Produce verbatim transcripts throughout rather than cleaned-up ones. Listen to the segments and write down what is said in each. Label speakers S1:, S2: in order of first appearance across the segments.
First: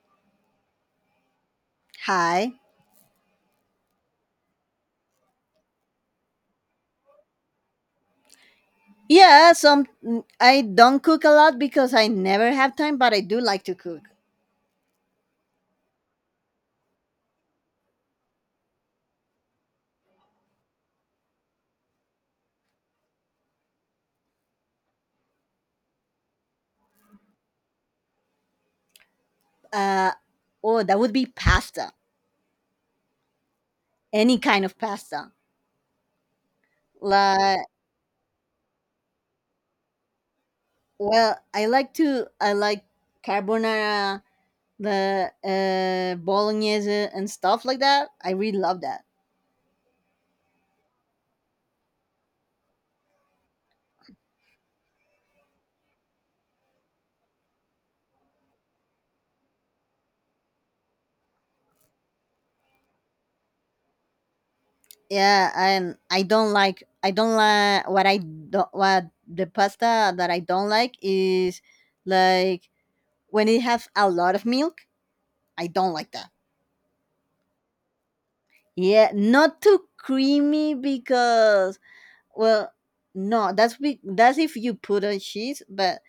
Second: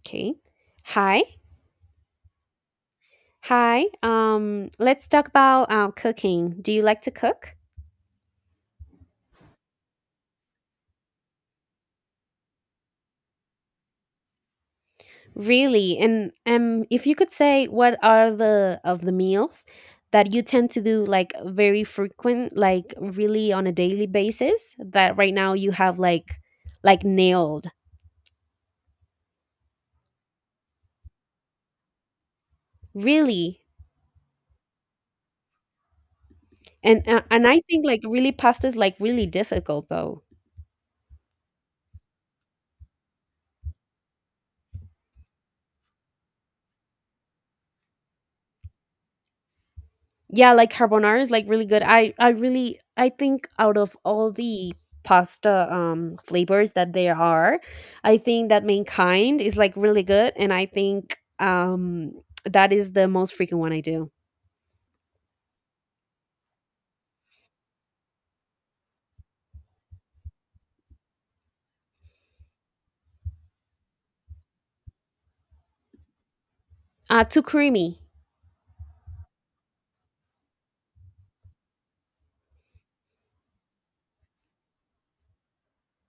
S1: Okay. Hi.
S2: Hi.
S1: Hi. Um, let's talk about uh, cooking. Do you like to cook?
S2: Yeah, some mm, I don't cook a lot because I never have time, but I do like to cook.
S1: Really? And um, if you could say what are the of the meals that you tend to do like very frequent, like really on a daily basis that right now you have like like nailed.
S2: Uh, oh, that would be pasta.
S1: Really?
S2: Any kind of pasta.
S1: And uh, and
S2: Like,
S1: I think like really pasta is like really difficult though.
S2: well, I like to I like carbonara, the uh, bolognese and stuff like that. I really love that.
S1: Yeah, like carbonara is like really good, i i really, I think out of all the pasta um flavors that there are, I think that mankind is like really good, and I think um that is the most frequent one I do.
S2: Yeah, and I don't like I don't like what I don't what the pasta that I don't like is like when it has a lot of milk. I don't like that.
S1: Uh, too creamy.
S2: Yeah, not too creamy because well, no, that's be- that's if you put on cheese, but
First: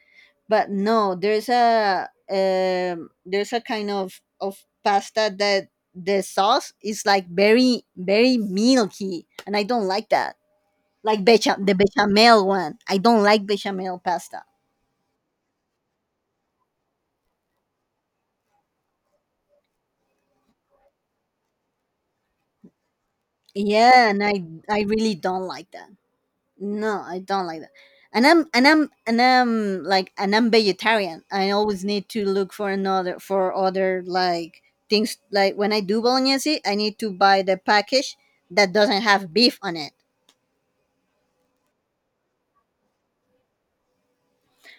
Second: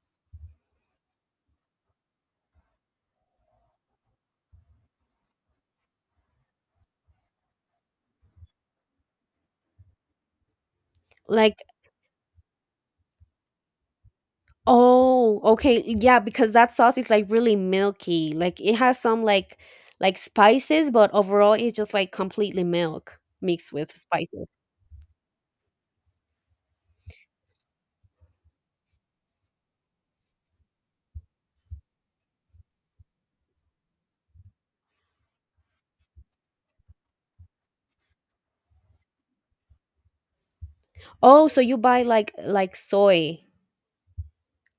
S2: but no, there's a um there's a kind of of pasta that the sauce is like very very milky, and I don't like that. Like
S1: Like,
S2: becha- the bechamel one, I don't like bechamel pasta.
S1: oh, okay, yeah, because that sauce is like really milky, like it has some like like spices, but overall it's just like completely milk mixed with
S2: Yeah, and I
S1: spices.
S2: I really don't like that. No, I don't like that. And I'm and I'm and I'm like and I'm vegetarian. I always need to look for another for other like things like when I do bolognese, I need to buy the package that doesn't have beef on it.
S1: Oh, so you buy like like soy,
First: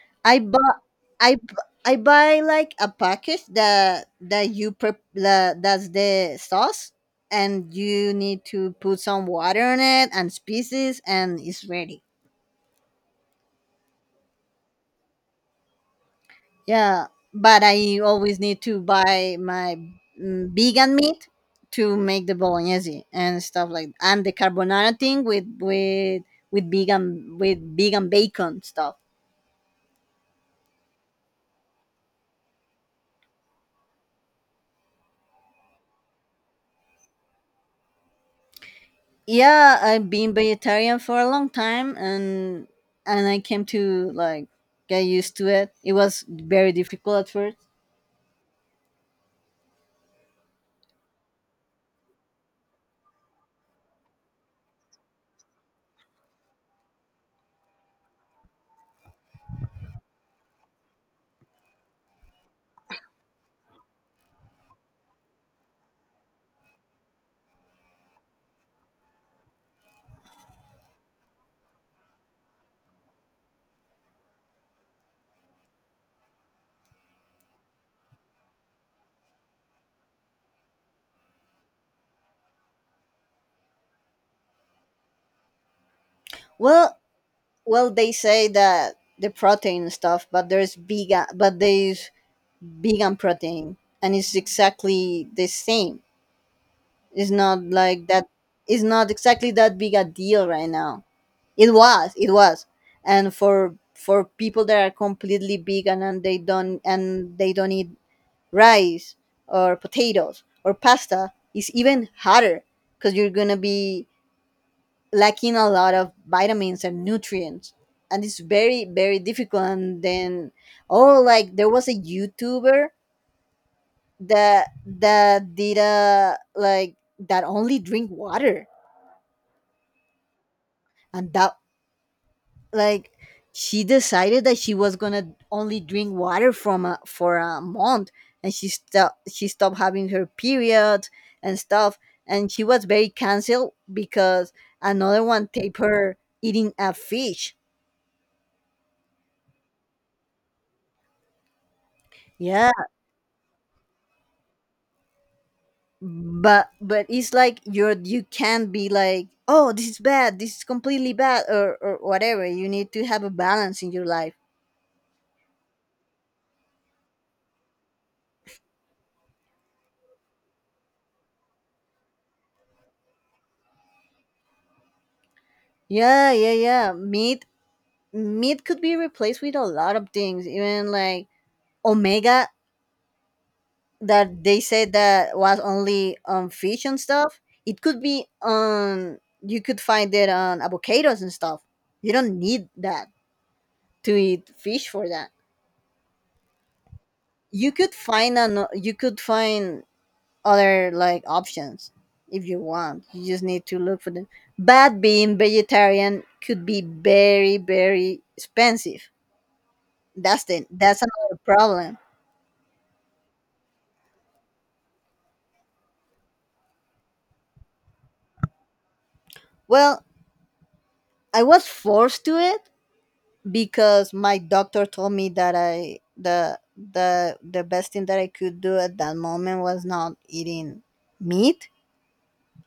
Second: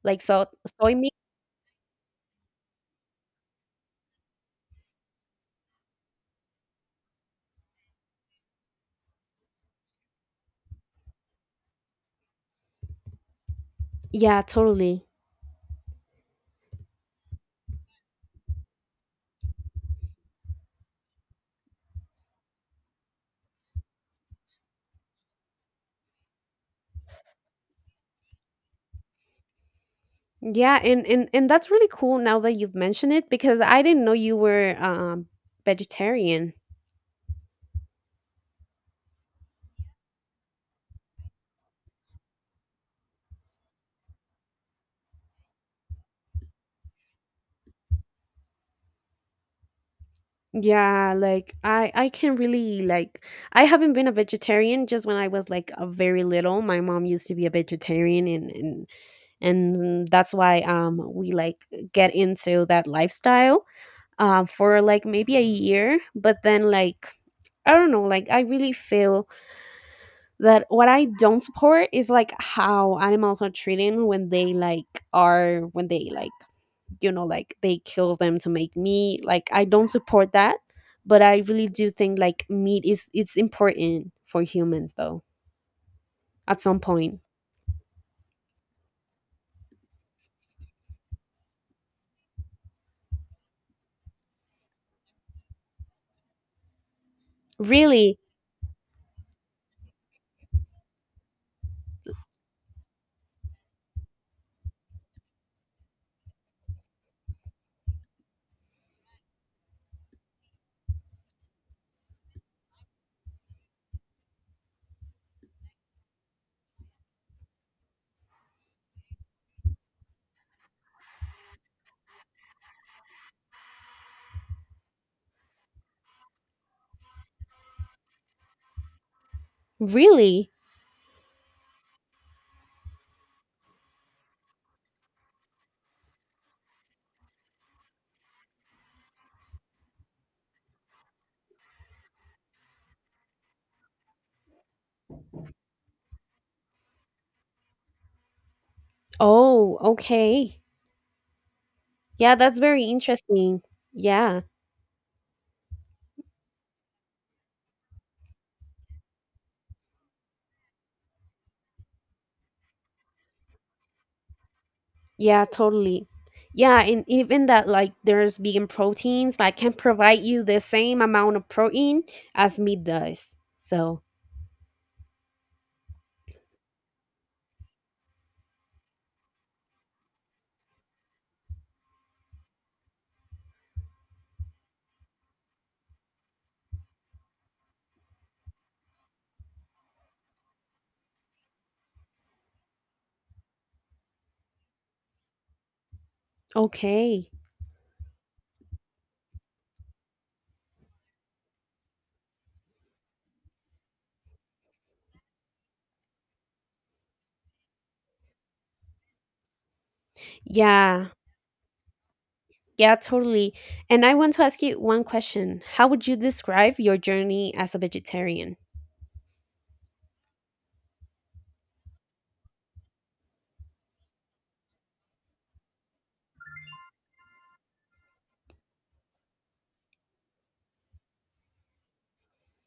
S1: like
S2: I
S1: so,
S2: bought
S1: soy.
S2: I bu- I buy like a package that that you prep that, that's the sauce and you need to put some water on it and spices and it's ready.
S1: Yeah, totally.
S2: Yeah, but I always need to buy my mm, vegan meat to make the bolognese and stuff like and the carbonara thing with with with vegan with vegan bacon stuff.
S1: Yeah, and and and that's really cool now that you've mentioned it because I didn't know you were um vegetarian.
S2: Yeah, I've been vegetarian for a long time and and I came to like get used to it. It was very difficult at first.
S1: Yeah, like I I can really like, I haven't been a vegetarian just when I was like a very little. My mom used to be a vegetarian and and and that's why um we like get into that lifestyle um for like maybe a year, but then like I don't know, like I really feel that what I don't support is like how animals are treated when they like are when they like you know like they kill them to make meat. Like I don't support that, but I really do think like meat is it's important for humans though at some
S2: Well,
S1: point.
S2: well they say that the protein stuff, but there's vegan but there's vegan protein and it's exactly the same. It's not like
S1: Really,
S2: that. It's not exactly that big a deal right now. It was. It was. And for for people that are completely vegan and they don't and they don't eat rice or potatoes or pasta, it's even harder because you're gonna be lacking a lot of vitamins and nutrients. And it's very, very difficult. And then, oh, like there was a YouTuber that that did a like that only drink water
S1: really.
S2: and that like she decided that she was gonna only drink water from a, for one month and she stopped she stopped having her period and stuff, and she was very cancelled because another one taped her eating a fish.
S1: Oh, okay. Yeah, that's
S2: Yeah,
S1: very interesting. Yeah.
S2: but but it's like you're you can't be like, oh, this is bad, this is completely bad, or or whatever. You need to have a balance in your life.
S1: Yeah, totally. Yeah, and even that like there's vegan proteins that can provide you the same amount of protein as meat does. So,
S2: Yeah, yeah yeah meat meat could be replaced with a lot of things, even like omega, that they said that was only on fish and stuff. It could be on, you could find it on avocados and stuff. You don't need that to eat fish for that.
S1: okay.
S2: You could find an you could find other like options if you want. You just need to look for them. But being vegetarian could be very, very expensive. That's the that's
S1: Yeah.
S2: another problem.
S1: Yeah, totally. And I want to ask you one question. How would you describe your journey as a vegetarian?
S2: Well, I was forced to it because my doctor told me that I the the the best thing that I could do at that moment was not eating meat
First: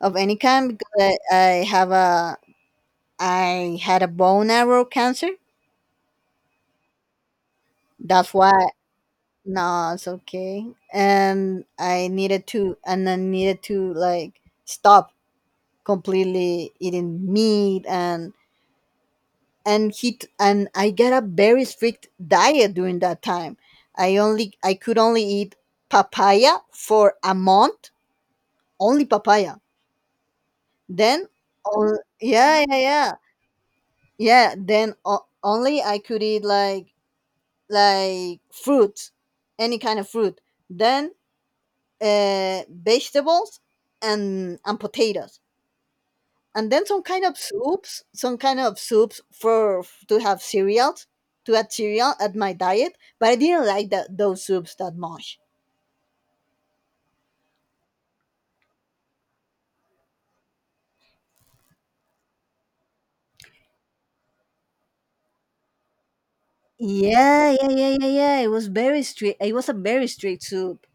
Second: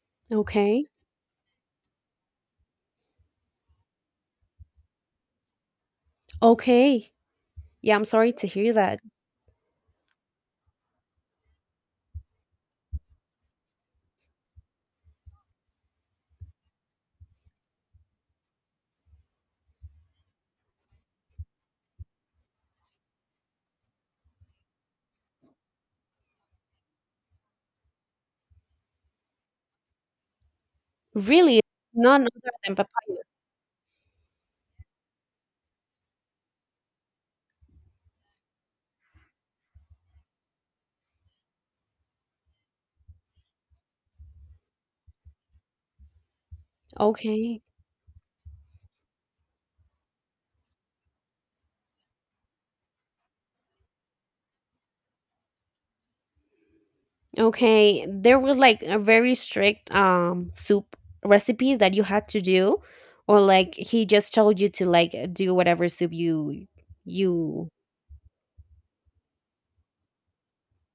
S2: of any kind
S1: Okay.
S2: because I, I have a, I had a bone marrow cancer.
S1: Okay. Yeah, I'm sorry
S2: That's
S1: to
S2: why,
S1: hear that.
S2: no, it's okay. And I needed to and I needed to like stop completely eating meat, and and he t- and I got a very strict diet during that time. I only I could only eat papaya for one month, only papaya. Then,
S1: Really?
S2: oh,
S1: None other
S2: yeah, yeah,
S1: than
S2: yeah,
S1: papaya.
S2: yeah. Then o- only I could eat like like fruits, any kind of fruit. Then uh, vegetables and and potatoes, and then some kind of
S1: Okay.
S2: soups, some kind of soups for to have cereals, to add cereal at my diet, but I didn't like that those soups that much.
S1: Okay, there were like a very strict um soup recipes that you had to do, or like he just told you to like do whatever soup you
S2: Yeah, yeah,
S1: you.
S2: yeah, yeah, yeah. It was very strict. It was a very strict soup.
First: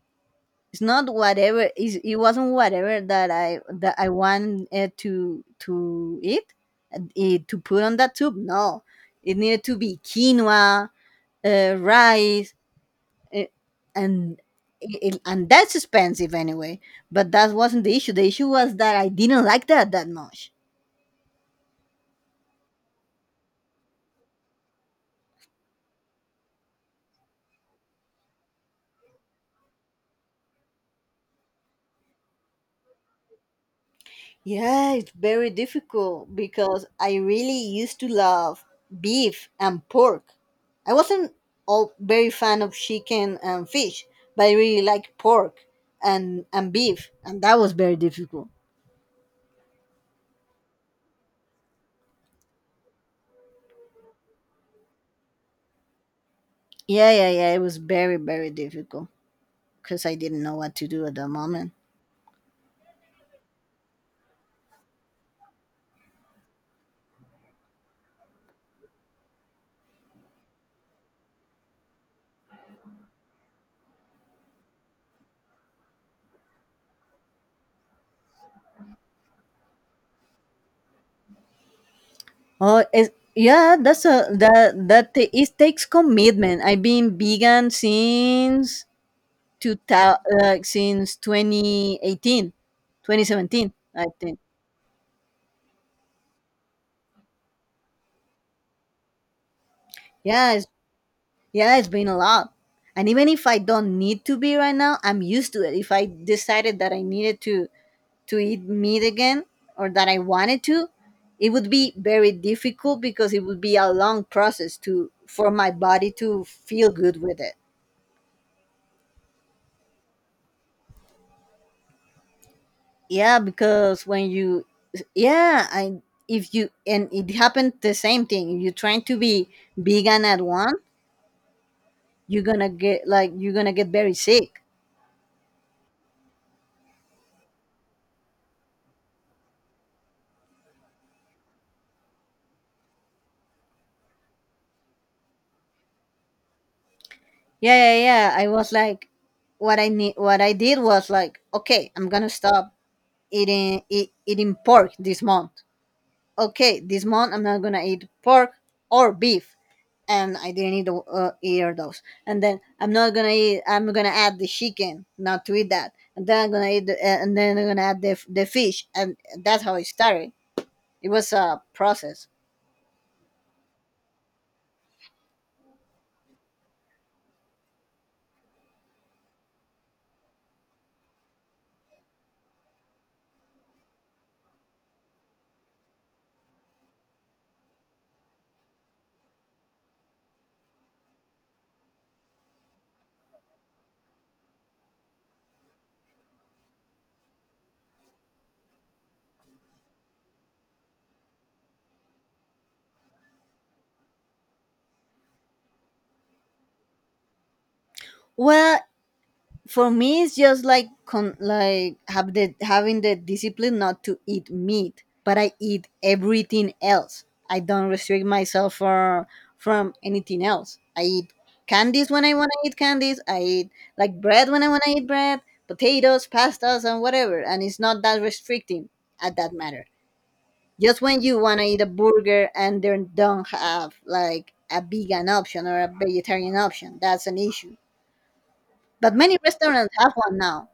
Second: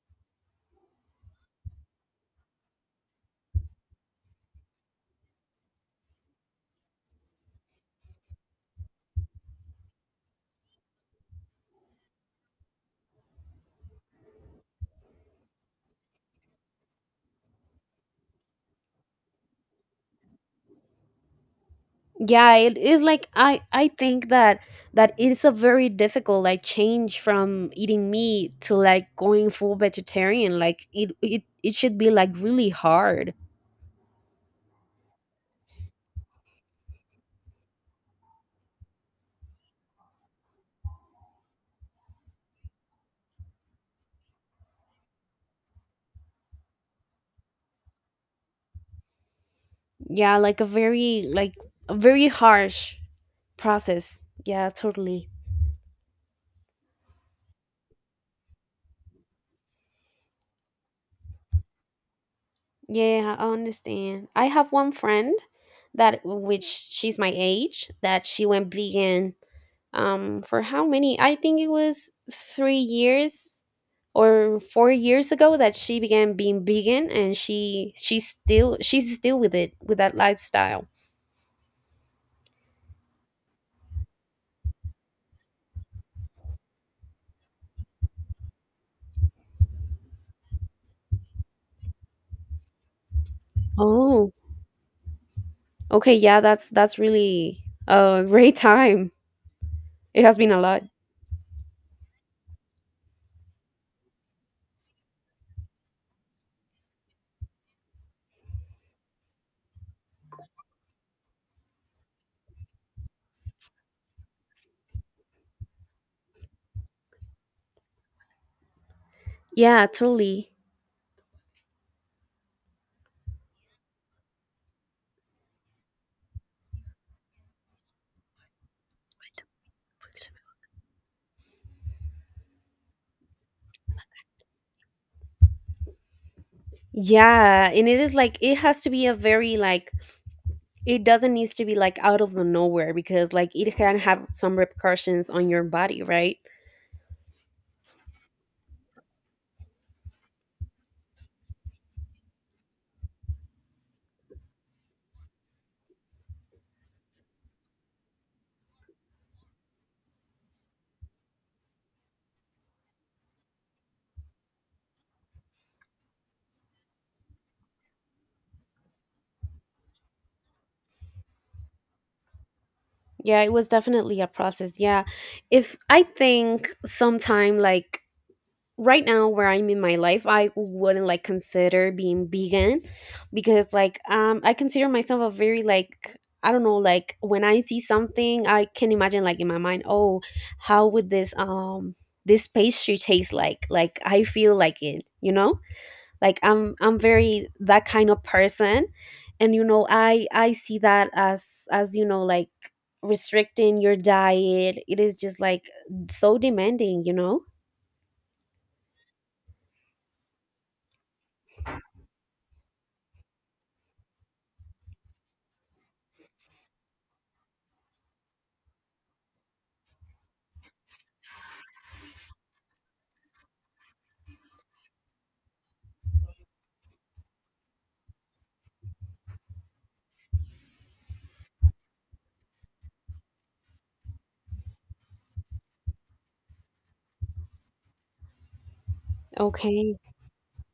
S2: It's not whatever. It's, it wasn't whatever that I that I wanted to to eat, and it, to put on that soup. No, it needed to be quinoa, uh, rice, it, and it, and that's expensive anyway. But that wasn't the issue. The issue was that I didn't like that that much.
S1: Yeah, it is like I I think that that it's a very difficult like change from eating meat to like going full vegetarian. Like it it it should be like really hard.
S2: Yeah, it's very difficult because I really used to love beef and pork. I wasn't all very fan of chicken and fish, but I really liked pork and and beef, and that was very difficult.
S1: Yeah, like a very like a very harsh process. Yeah, totally.
S2: Yeah, yeah yeah it was very, very difficult because I didn't know what to do at the moment.
S1: Yeah, I understand. I have one friend that which she's my age that she went vegan um for how many? I think it was three years or four years ago that she began being vegan and she she's still she's still with it with that lifestyle.
S2: Oh, it's, yeah, that's a that that ta- it takes commitment. I've been vegan since two thousand, uh, since twenty eighteen, twenty seventeen. I
S1: Oh,
S2: think.
S1: okay, yeah, that's that's really a great time. It has been
S2: Yeah,
S1: a
S2: it's,
S1: lot.
S2: yeah, it's been a lot. And even if I don't need to be right now, I'm used to it. If I decided that I needed to to eat meat again or that I wanted to, it would be very difficult because it would be a long process to for my body to feel good with it.
S1: Yeah, totally.
S2: Yeah, because when you, yeah, I if you, and it happened the same thing. You're trying to be vegan at one, you're gonna get like, you're gonna get very sick.
S1: Yeah, and it is like it has to be a very like it doesn't need to be like out of the nowhere because like it can have some repercussions on your body, right?
S2: Yeah, yeah, yeah. I was like, what I need, what I did was like, okay, I'm gonna stop eating eat, eating pork this month. Okay, this month I'm not gonna eat pork or beef, and I didn't eat the, uh, either those. And then I'm not gonna eat, I'm gonna add the chicken, not to eat that. And then I'm gonna eat, the, uh, and then I'm gonna add the, the fish, and that's how it started. It was a process.
S1: Yeah, it was definitely a process. Yeah, if I think sometime like right now where I'm in my life I wouldn't like consider being vegan because like um I consider myself a very like I don't know, like when I see something I can imagine like in my mind, oh, how would this um this pastry taste like like I feel like it, you know, like i'm i'm very that kind of person. And you know, i i see that as as you know, like restricting your diet it is just like so demanding, you know.
S2: Well, for me it's just like con- like have the having the discipline not to eat meat, but I eat everything else. I don't restrict myself for from anything else. I eat candies when I want to eat candies, I eat like bread when I want to eat bread, potatoes, pastas, and whatever, and it's not that restricting at that matter. Just when you want to eat a burger and they don't have like a vegan option or a vegetarian option, that's an issue. But many restaurants
S1: Okay,
S2: have one now.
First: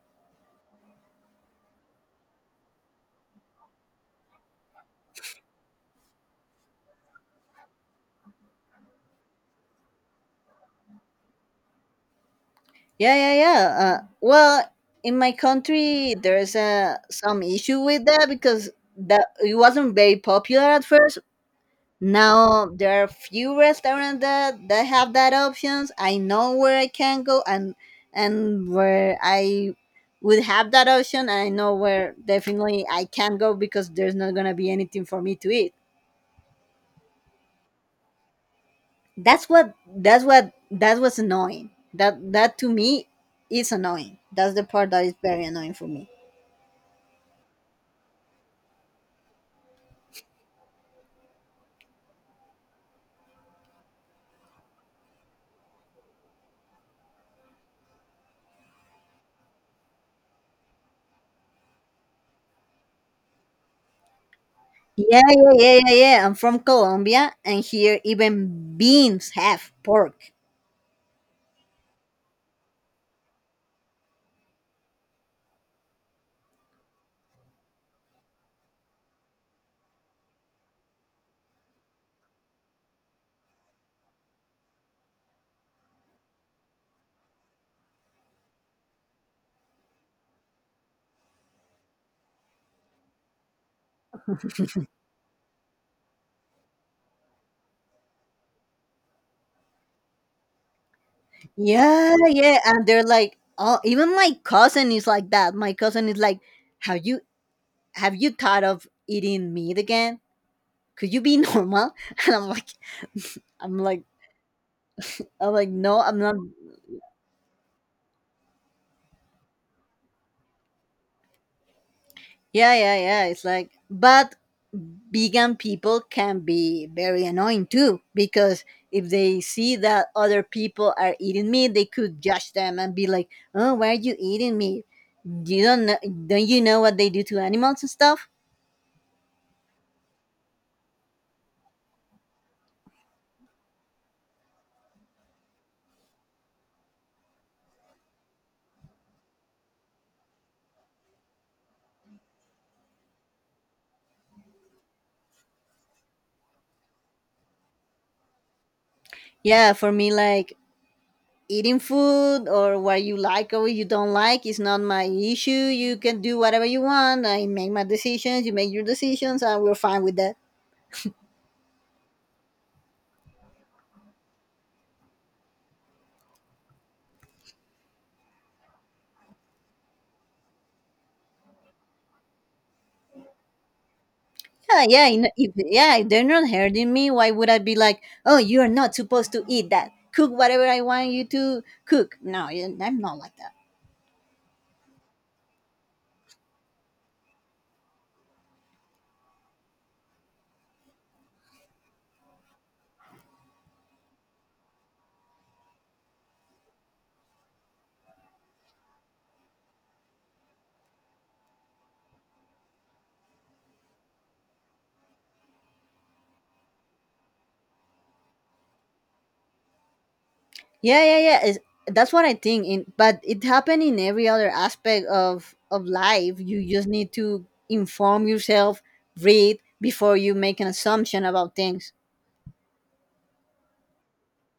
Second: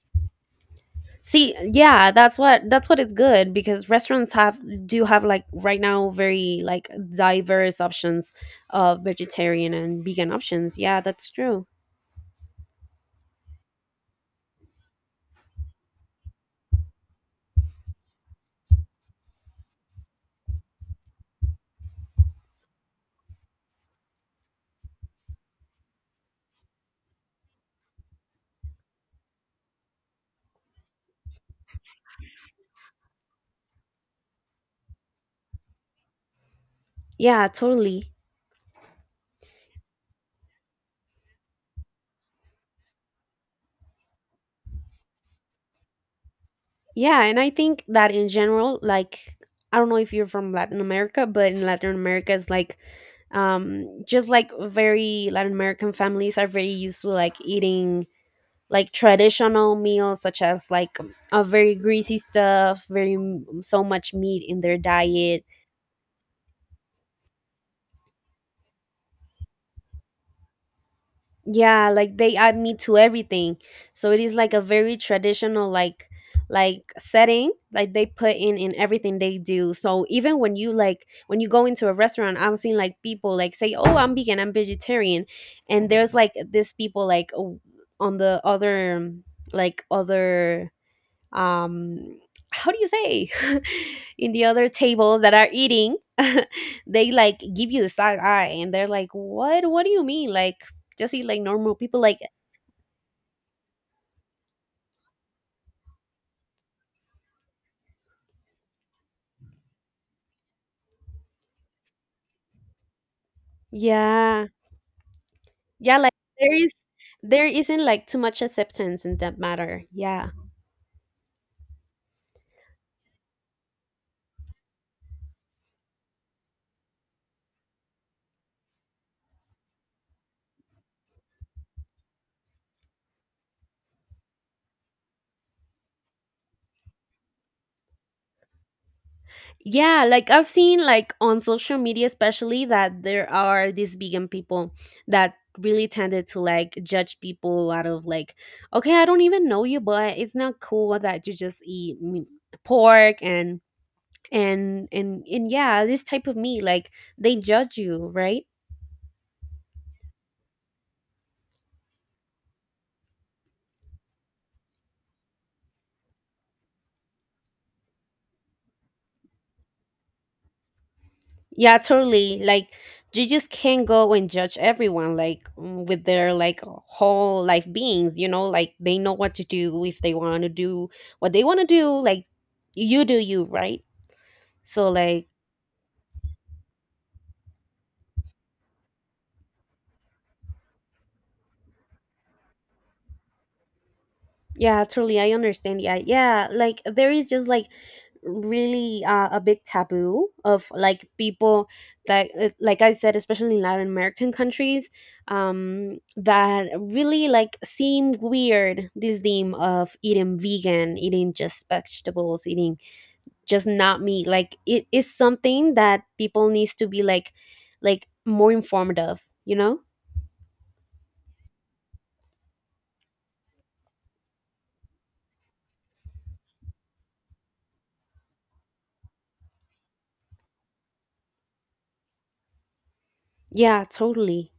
S1: see yeah, that's what that's what is good because restaurants have do have like right now very like diverse options of vegetarian and vegan options. Yeah, that's true.
S2: Yeah, yeah, yeah. Uh, well, in my country, there's uh, some issue with that because that it wasn't very popular at first. Now there are few restaurants that, that have that options. I know where I can go, and and where I would have that option. And I know where definitely I can go because there's not gonna be anything for me to eat.
S1: Yeah, totally.
S2: That's what that's what that was annoying. That that to me is annoying. That's the part that is very annoying for me.
S1: Yeah, and I think that in general, like I don't know if you're from Latin America, but in Latin America, it's like um just like very Latin American families are very used to like eating like traditional meals such as like a very greasy stuff, very m- so much meat in their
S2: Yeah,
S1: diet.
S2: yeah, yeah, yeah, yeah. I'm from Colombia, and here even beans have pork.
S1: Yeah, like they add meat to everything. So it is like a very traditional like like setting like they put in in everything they do. So even when you like when you go into a restaurant, I have seen like people like say, "Oh, I'm vegan, I'm vegetarian." And there's like this people like o- on the other um, like other um how do you say in the other tables that are eating they like give you the side eye and they're like what what do you mean like just eat like normal people
S2: Yeah,
S1: like
S2: yeah, and they're like, oh, even my cousin is like that. My cousin is like, have you have you thought of eating meat again? Could you be normal? And I'm like, I'm like,
S1: yeah
S2: I'm like,
S1: yeah
S2: no,
S1: like
S2: I'm not.
S1: there is there isn't like too much acceptance in that matter, yeah.
S2: Yeah, yeah, yeah. It's like, but vegan people can be very annoying too because if they see that other people are eating meat, they could judge them and be like, "Oh, why are you eating meat? You don't know, don't you know what they do to animals and stuff?"
S1: Yeah, like I've seen like on social media especially that there are these vegan people that really tended to like judge people out of like okay, I don't even know you, but it's not cool that you just eat me- pork and and and and yeah, this type of meat like they judge you, right?
S2: Yeah, for me, like eating food or what you like or what you don't like is not my issue. You can do whatever you want. I make my decisions. You make your decisions, and we're fine with that.
S1: Yeah, totally. Like you just can't go and judge everyone like mm, with their like whole life beings, you know, like they know what to do if they want to do what they want to do, like you do you, right?
S2: Yeah,
S1: So
S2: yeah, you
S1: like
S2: know, if, yeah. If they're not hurting me, why would I be like, oh, you are not supposed to eat that. Cook whatever I want you to cook. No, yeah, I'm not like that.
S1: yeah, truly, I understand. Yeah, yeah. Like there is just like really uh, a big taboo of like people that, uh, like I said, especially in Latin American countries, um, that really like seem weird. This theme of eating vegan, eating just vegetables, eating just not meat. Like it is something that people needs to be like, like more informed of. You know?
S2: Yeah, yeah, yeah. It's, that's what I think. In but it happened in every other aspect of of life. You just need to inform yourself, read before you make an assumption about things.
S1: Yeah, totally.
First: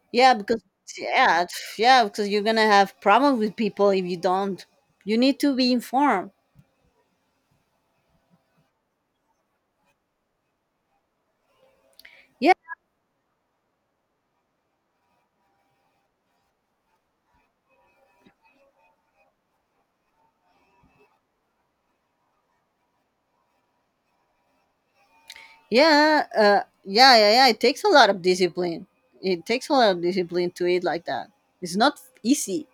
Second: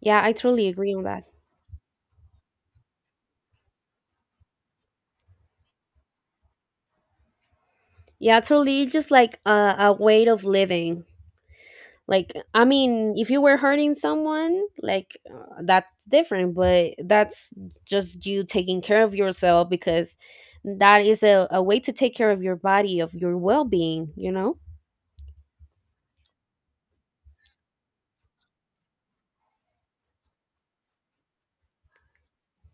S1: Yeah, I
S2: Yeah, because
S1: totally agree on that.
S2: yeah, yeah, because you're gonna have problems with people if you don't. You need to be informed.
S1: Yeah, totally. Just like a, a way of living. Like,
S2: Yeah.
S1: I mean, if you were hurting someone, like uh, that's different, but that's just you taking care of yourself because that is a, a way to take care of your body, of your well being, you know?
S2: Yeah, uh, yeah, yeah, yeah. It takes a lot of discipline. It takes a lot of discipline to eat like that. It's not easy.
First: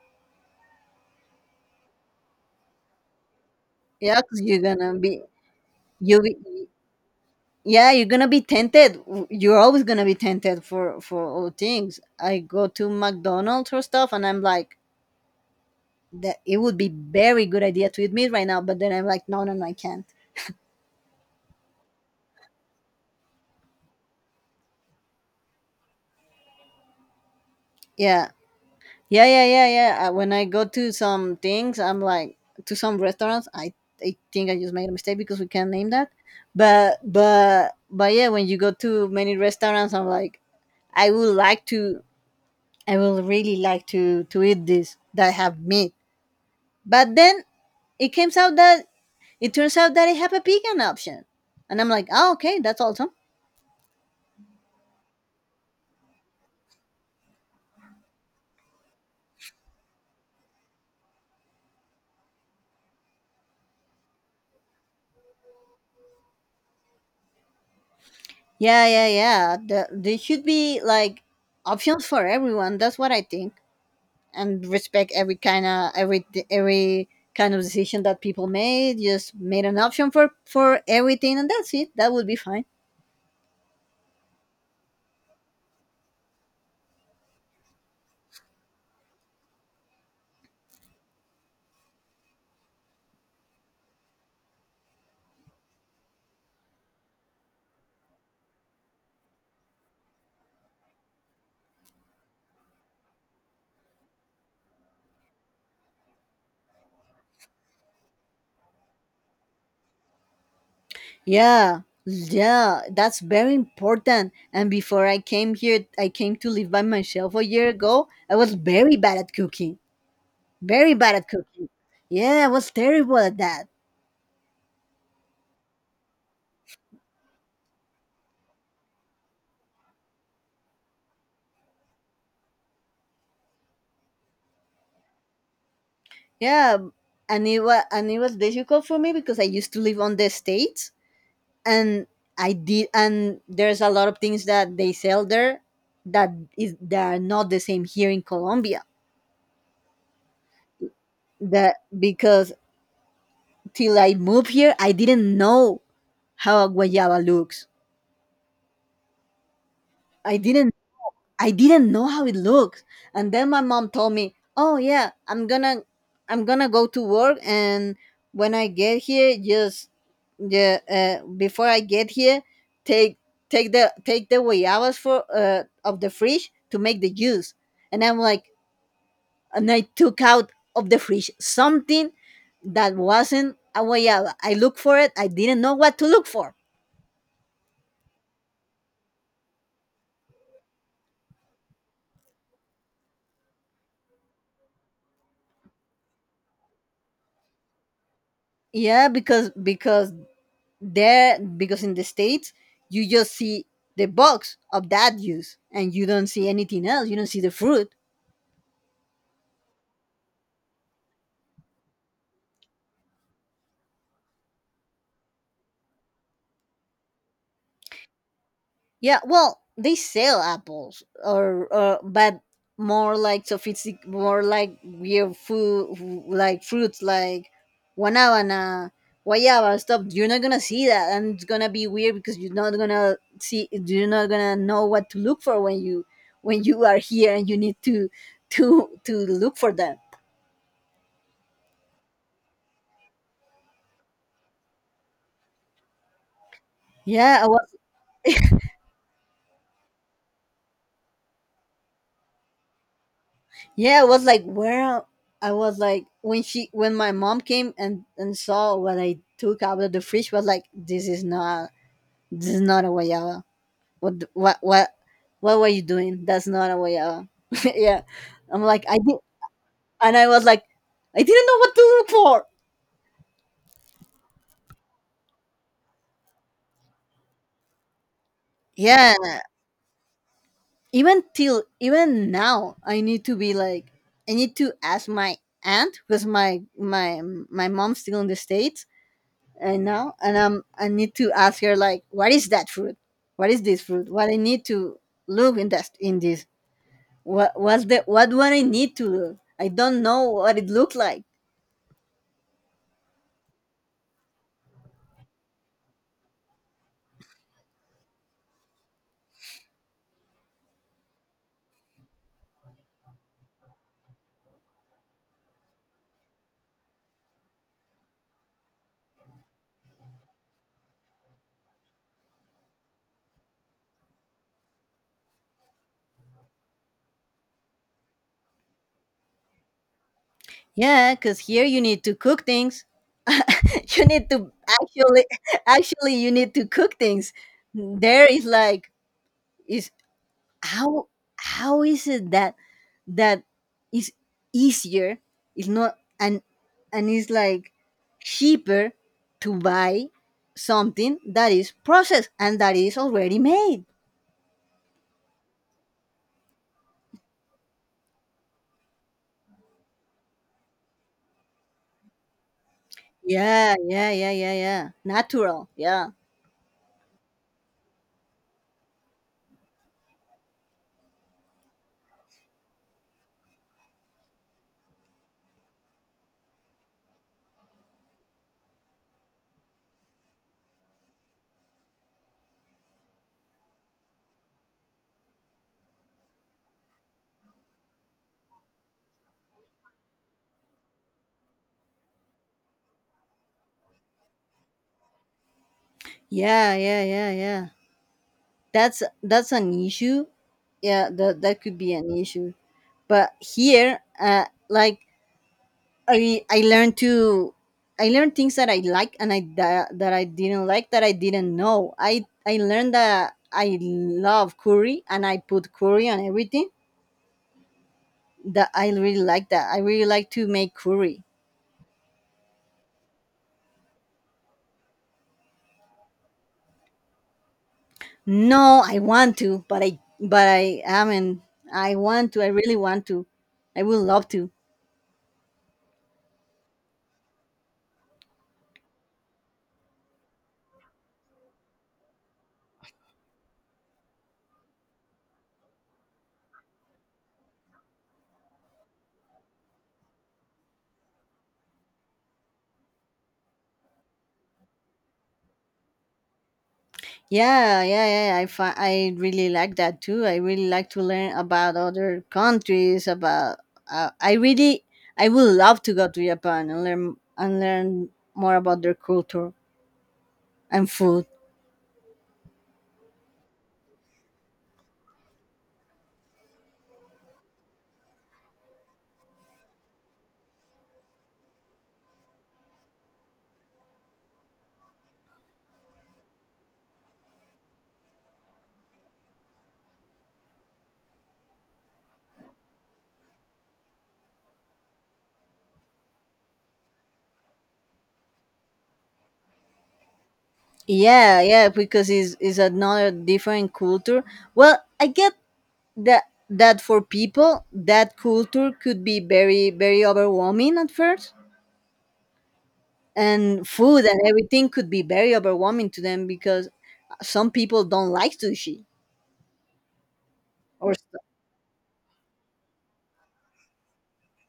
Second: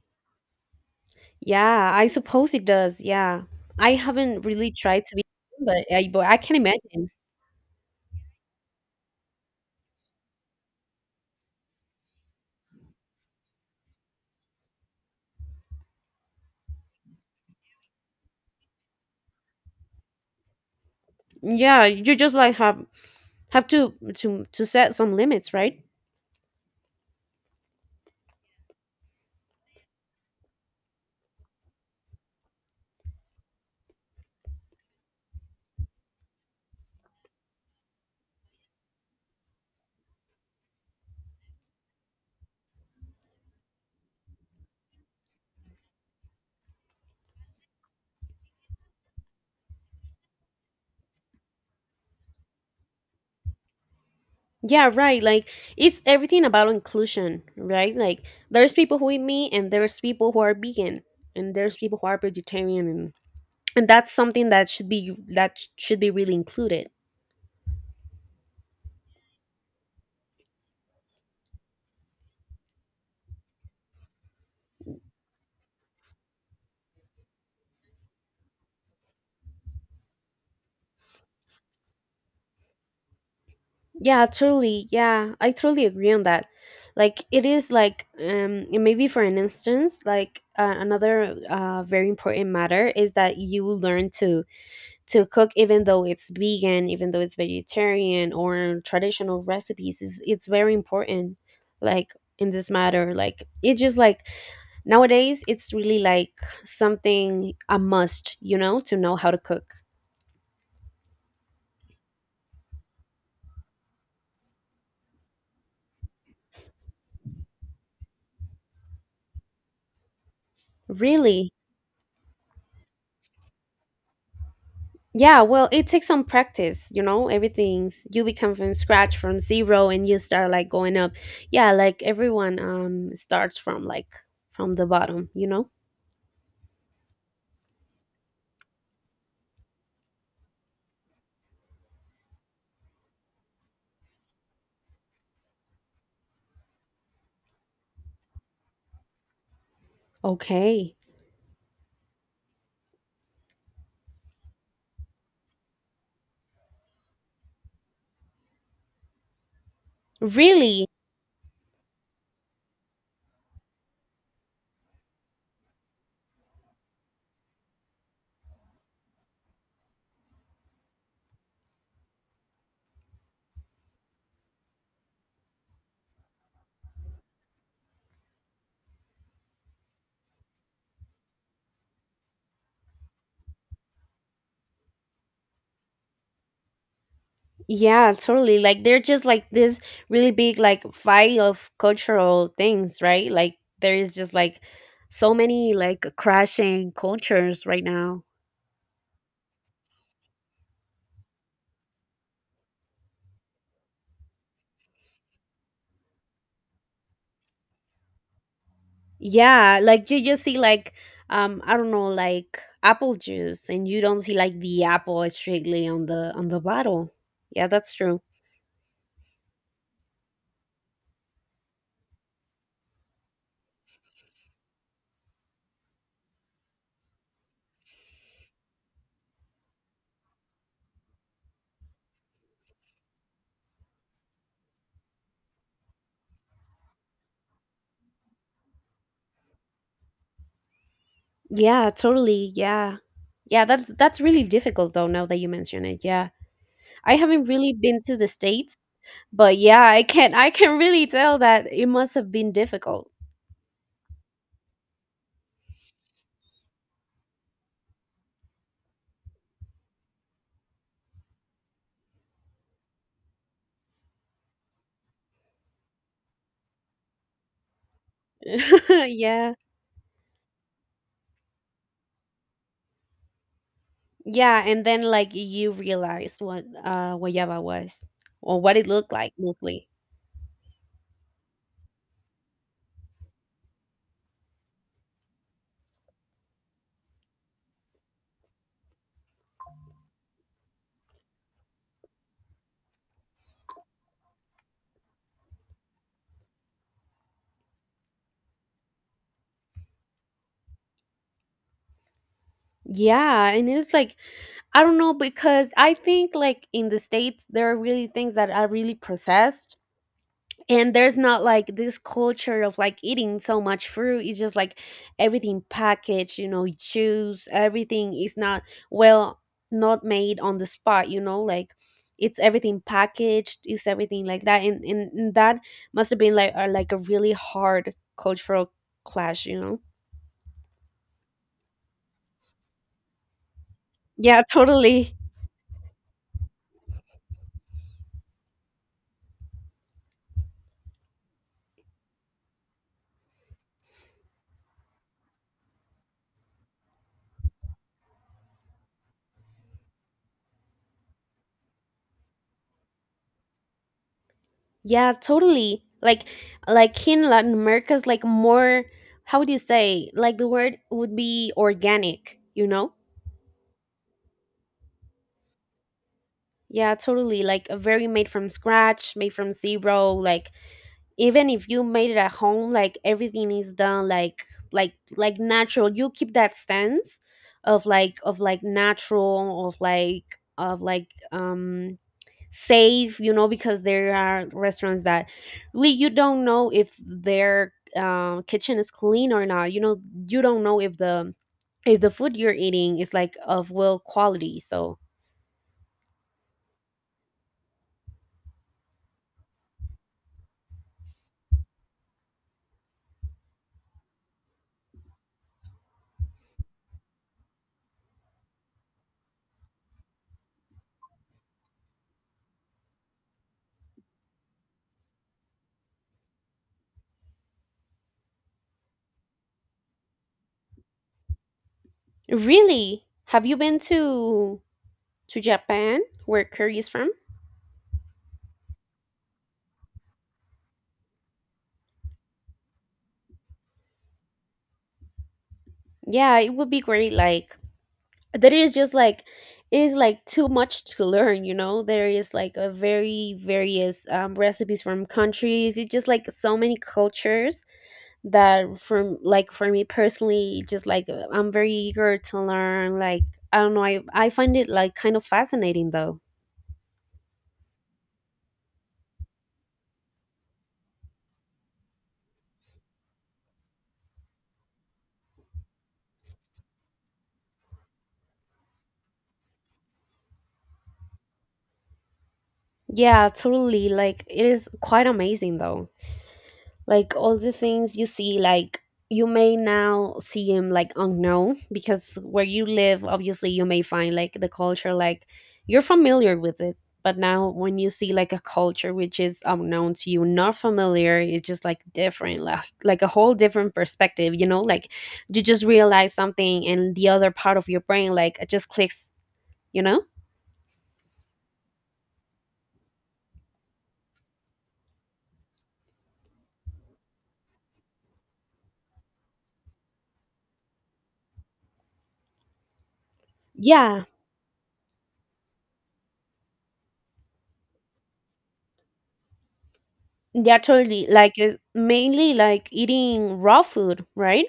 S1: Yeah, I suppose it does. Yeah. I
S2: Yeah, because
S1: haven't
S2: you're
S1: really
S2: gonna
S1: tried to
S2: be
S1: be, but I, but I can
S2: you.
S1: imagine.
S2: Yeah, you're gonna be tempted. You're always gonna be tempted for for all things. I go to McDonald's or stuff, and I'm like, that it would be very good idea to eat meat right now. But then I'm like, no, no, no, I can't.
S1: Yeah, you just like have have to to to set some limits, right?
S2: Yeah, Yeah, yeah, yeah, yeah. Uh, When I go to some things, I'm like, to some restaurants. I I think I just made a mistake because we can't name that. But but but yeah, when you go to many restaurants, I'm like, I would like to. I will really like to to eat this that have meat. But then it comes out that it turns out that I have a vegan option, and I'm like, oh, okay, that's awesome.
S1: Yeah, right. Like it's everything about inclusion, right? Like there's people who eat meat and there's people who are vegan and there's people who are vegetarian and, and that's something that should be that sh- should be really included.
S2: Yeah, yeah, yeah. The, there should be like options for everyone. That's what I think. And respect every kind of every every kind of decision that people made just made an option for for everything, and that's it. That would be fine.
S1: Yeah, truly. Yeah, I truly agree on that. Like it is like um and maybe for an instance, like uh, another uh very important matter is that you learn to to cook even though it's vegan even though it's vegetarian or traditional recipes is it's very important like in this matter like it just like nowadays it's really like something a must, you know, to know how to cook.
S2: Yeah, yeah, that's very important. And before I came here, I came to live by myself a year ago. I was very bad at cooking. Very bad at
S1: Really?
S2: cooking. Yeah, I was terrible at that.
S1: Yeah, well it takes some practice, you know, everything's you become from scratch from zero and you start like going up. Yeah, like everyone um starts from like from the bottom, you know.
S2: Yeah, and it was and it was difficult for me because I used to live on the states. And I did and there's a lot of things that they sell there that is that are not the same here in Colombia.
S1: Okay.
S2: That because till I moved here I didn't know how a guayaba looks. I didn't
S1: Really?
S2: I didn't know how it looked. And then my mom told me, "Oh yeah, I'm gonna, I'm gonna go to work, and when I get here, just yeah, uh, before I get here, take take the take the guayabas for uh, of the fridge to make the juice." And I'm like, and I took out of the fridge something that wasn't a guayaba. I looked for it. I didn't know what to look for.
S1: Yeah, totally. Like they're just like this really big like fight of cultural things, right? Like there is just like so many like crashing cultures right now.
S2: Yeah, because because there because in the states you just see the box of that juice, and you don't see anything else. You don't see the fruit.
S1: Yeah, like you just see like um I don't know like apple juice and you don't see like the apple strictly on the on the bottle. Yeah, that's true.
S2: Yeah, well, they sell apples or or, but more like sophistic, more like weird food, like fruits like guanabana, guayaba stuff. You're not gonna see that, and it's gonna be weird because you're not gonna see you're not gonna know what to look for when you when you are here, and you need to to to look for them.
S1: Yeah, totally. Yeah. Yeah, that's that's really difficult though now that you mention it. Yeah. I
S2: Yeah,
S1: haven't
S2: well,
S1: really been to the States, but yeah, I can I can really tell that it must have been difficult.
S2: yeah, it was like where I was like when she when my mom came and and saw what I took out of the fridge, was like, this is not this is not a guayaba. What the- what what what were you doing? That's not a guayaba. Yeah, I'm like, I did,
S1: Yeah.
S2: and I was like, I didn't know what to look for.
S1: Yeah, and then like you realized what uh guayaba was or what it looked like
S2: Yeah,
S1: mostly.
S2: even till even now I need to be like, I need to ask my aunt because my my my mom's still in the states. And now and I'm. I need to ask her, like, what is that fruit? What is this fruit What I need to look in that in this. what what's the what what I need to look. I don't know what it looked like.
S1: Yeah, and it's like I don't know because I think like in the States there are really things that are really processed and there's not like this culture of like eating so much fruit, it's just like everything packaged, you know, juice everything is not, well, not made on the spot, you know, like it's everything packaged it's everything like that and, and, and that must have been like a, like a really hard cultural clash, you know.
S2: Yeah, because here you need to cook things. you need
S1: Yeah,
S2: to
S1: totally.
S2: actually Actually, you need to cook things. There is like is how how is it that that is easier. It's not, and and it's like cheaper to buy something that is processed and that is already made.
S1: Yeah, totally, like like in Latin America's like more how would you say, like the word would be organic, you know.
S2: Yeah, yeah, yeah, yeah, yeah, natural, yeah.
S1: Yeah, totally. Like a very made from scratch, made from zero. Like even if you made it at home, like everything is done like like like natural. You keep that sense of like of like natural of like of like um safe, you know, because there are restaurants that really you don't know if their uh, kitchen is clean or not. You know, you don't know if the if the food you're eating is like of well quality. So
S2: Yeah, yeah, yeah, yeah, that's that's an issue. Yeah, that, that could be an issue. But here, uh like, I I learned to. I learned things that I like, and I that, that I didn't like, that I didn't know. I I learned that I love curry, and I put curry on everything. That I really like that. I really like to make curry.
S1: really? Have you been to to Japan where curry is from?
S2: No, I want to, but I but I haven't. I want to. I really want to. I would love to.
S1: Yeah, it would be great, like that is just like it is like too much to learn, you know? There is like a very various um, recipes from countries. It's just like so many cultures that from like for me personally just like uh, I'm very eager to learn like I don't know, I I find it like kind of fascinating though.
S2: Yeah, yeah, yeah. I fi- I really like that too. I really like to learn about other countries. About, uh, I really I would love to go to Japan, and learn, and learn more about their culture and food.
S1: Yeah, totally. Like it is quite amazing though. Like all the things you see like you may now see him like unknown because where you live obviously you may find like the culture like you're familiar with it, but now when you see like a culture which is unknown to you, not familiar, it's just like different like, like a whole different perspective, you know, like you just realize something and the other part of your brain like it just clicks, you know.
S2: Yeah, yeah, because it's, it's another different culture. Well, I get that that for people that culture could be very, very overwhelming at first, and food
S1: Yeah,
S2: and everything could be very overwhelming to them, because some people don't like sushi.
S1: yeah,
S2: or
S1: totally.
S2: st-
S1: Like it's mainly like eating raw food, right?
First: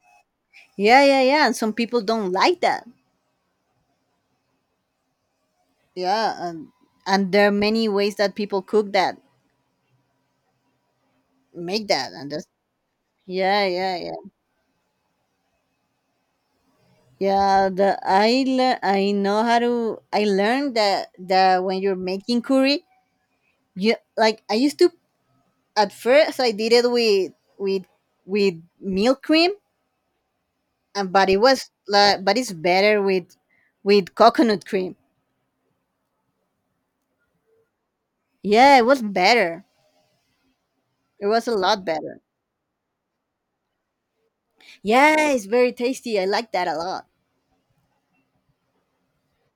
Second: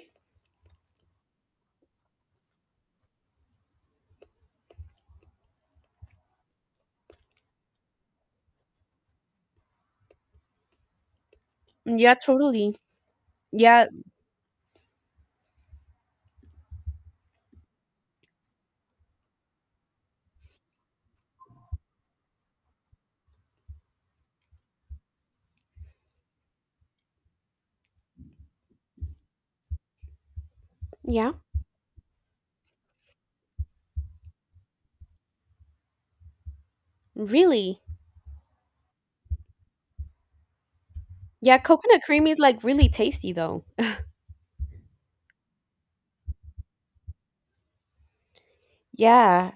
S2: yeah, yeah, yeah, and some people don't like that. Yeah, and and there are many ways that people cook that, make that
S1: Yeah,
S2: and that's.
S1: totally.
S2: Yeah,
S1: Yeah.
S2: yeah, yeah, yeah, the i le- I know how to I learned that that when you're making curry, you like I used to, at first, I did it with with with milk cream, and but
S1: Yeah,
S2: it was like but it's better with with coconut cream.
S1: really?
S2: yeah it was better it was a
S1: Yeah,
S2: lot
S1: coconut
S2: better.
S1: cream is like really tasty though.
S2: Yeah, it's very tasty. I like that a lot.
S1: Yeah.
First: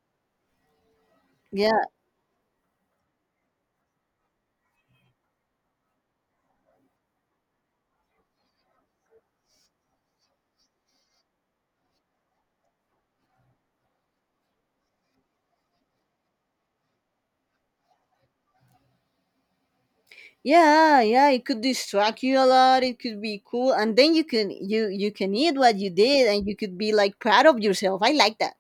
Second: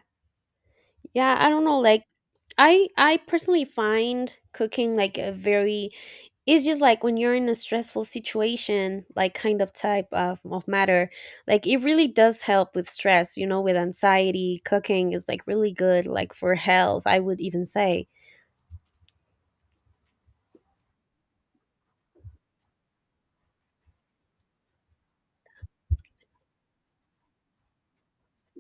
S1: Yeah, I don't know
S2: Yeah,
S1: like I I personally find cooking like a very, it's just like when you're in a stressful situation, like kind of type of, of matter, like it really does help with stress, you know, with anxiety. Cooking is like really good like for health, I would even say.
S2: yeah, yeah. It could distract you a lot. It could be cool, and then you can you you can eat what you did, and you could be like proud of yourself. I like that.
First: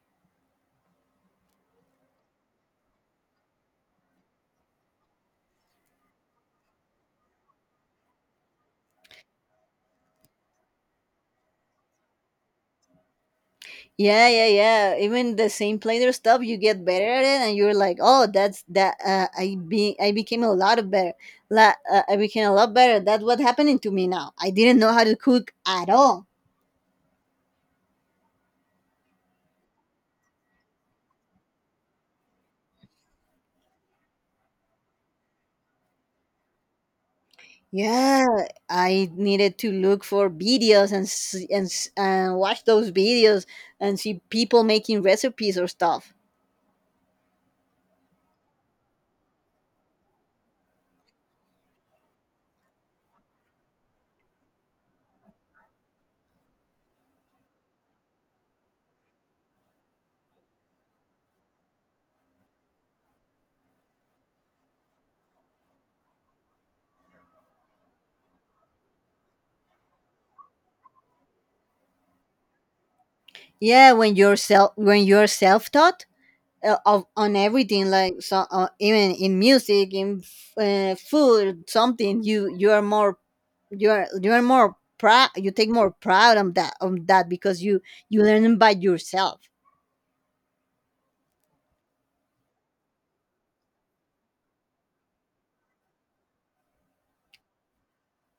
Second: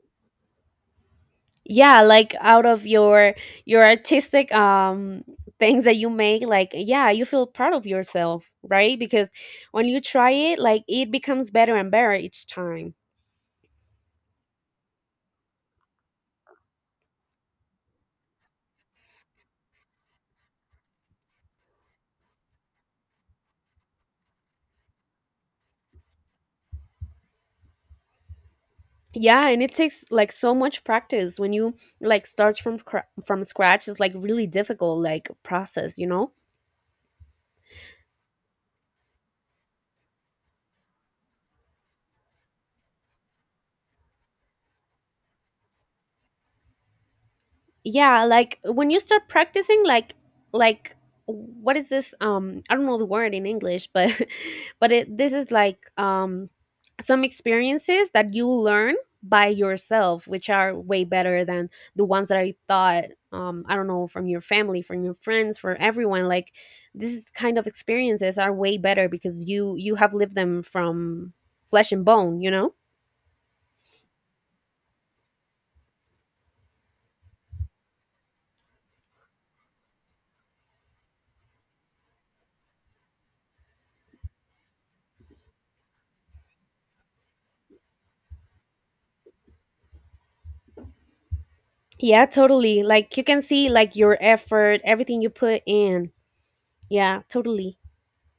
S1: Yeah, like out of your your artistic um things that you make, like yeah, you feel proud of yourself, right? Because when you try it like it becomes better and better each time.
S2: Yeah, yeah, yeah. Even the same player stuff, you get better at it, and you're like, oh, that's that. Uh, I be I became a lot of better. La, uh, I became a lot better. That's what happening to me now. I didn't know how to cook at all.
S1: Yeah, and it takes like so much practice when you like start from cra- from scratch. It's like really difficult like process, you know.
S2: Yeah, I needed to look for videos and s- and s- and watch those videos and see people making recipes or stuff.
S1: Yeah, like when you start practicing like like what is this, um I don't know the word in English, but but it this is like um some experiences that you learn by yourself, which are way better than the ones that I thought, um I don't know, from your family, from your friends, for everyone, like this is kind of experiences are way better because you you have lived them from flesh and bone, you know.
S2: Yeah, when you're self when you're self taught, uh, of on everything, like so, uh, even in music, in f- uh, food, something, you you are more, you are you are more proud. You take more proud on that on that because you you learn by yourself.
S1: Yeah, totally. Like you can see like your effort, everything you put in. Yeah, totally.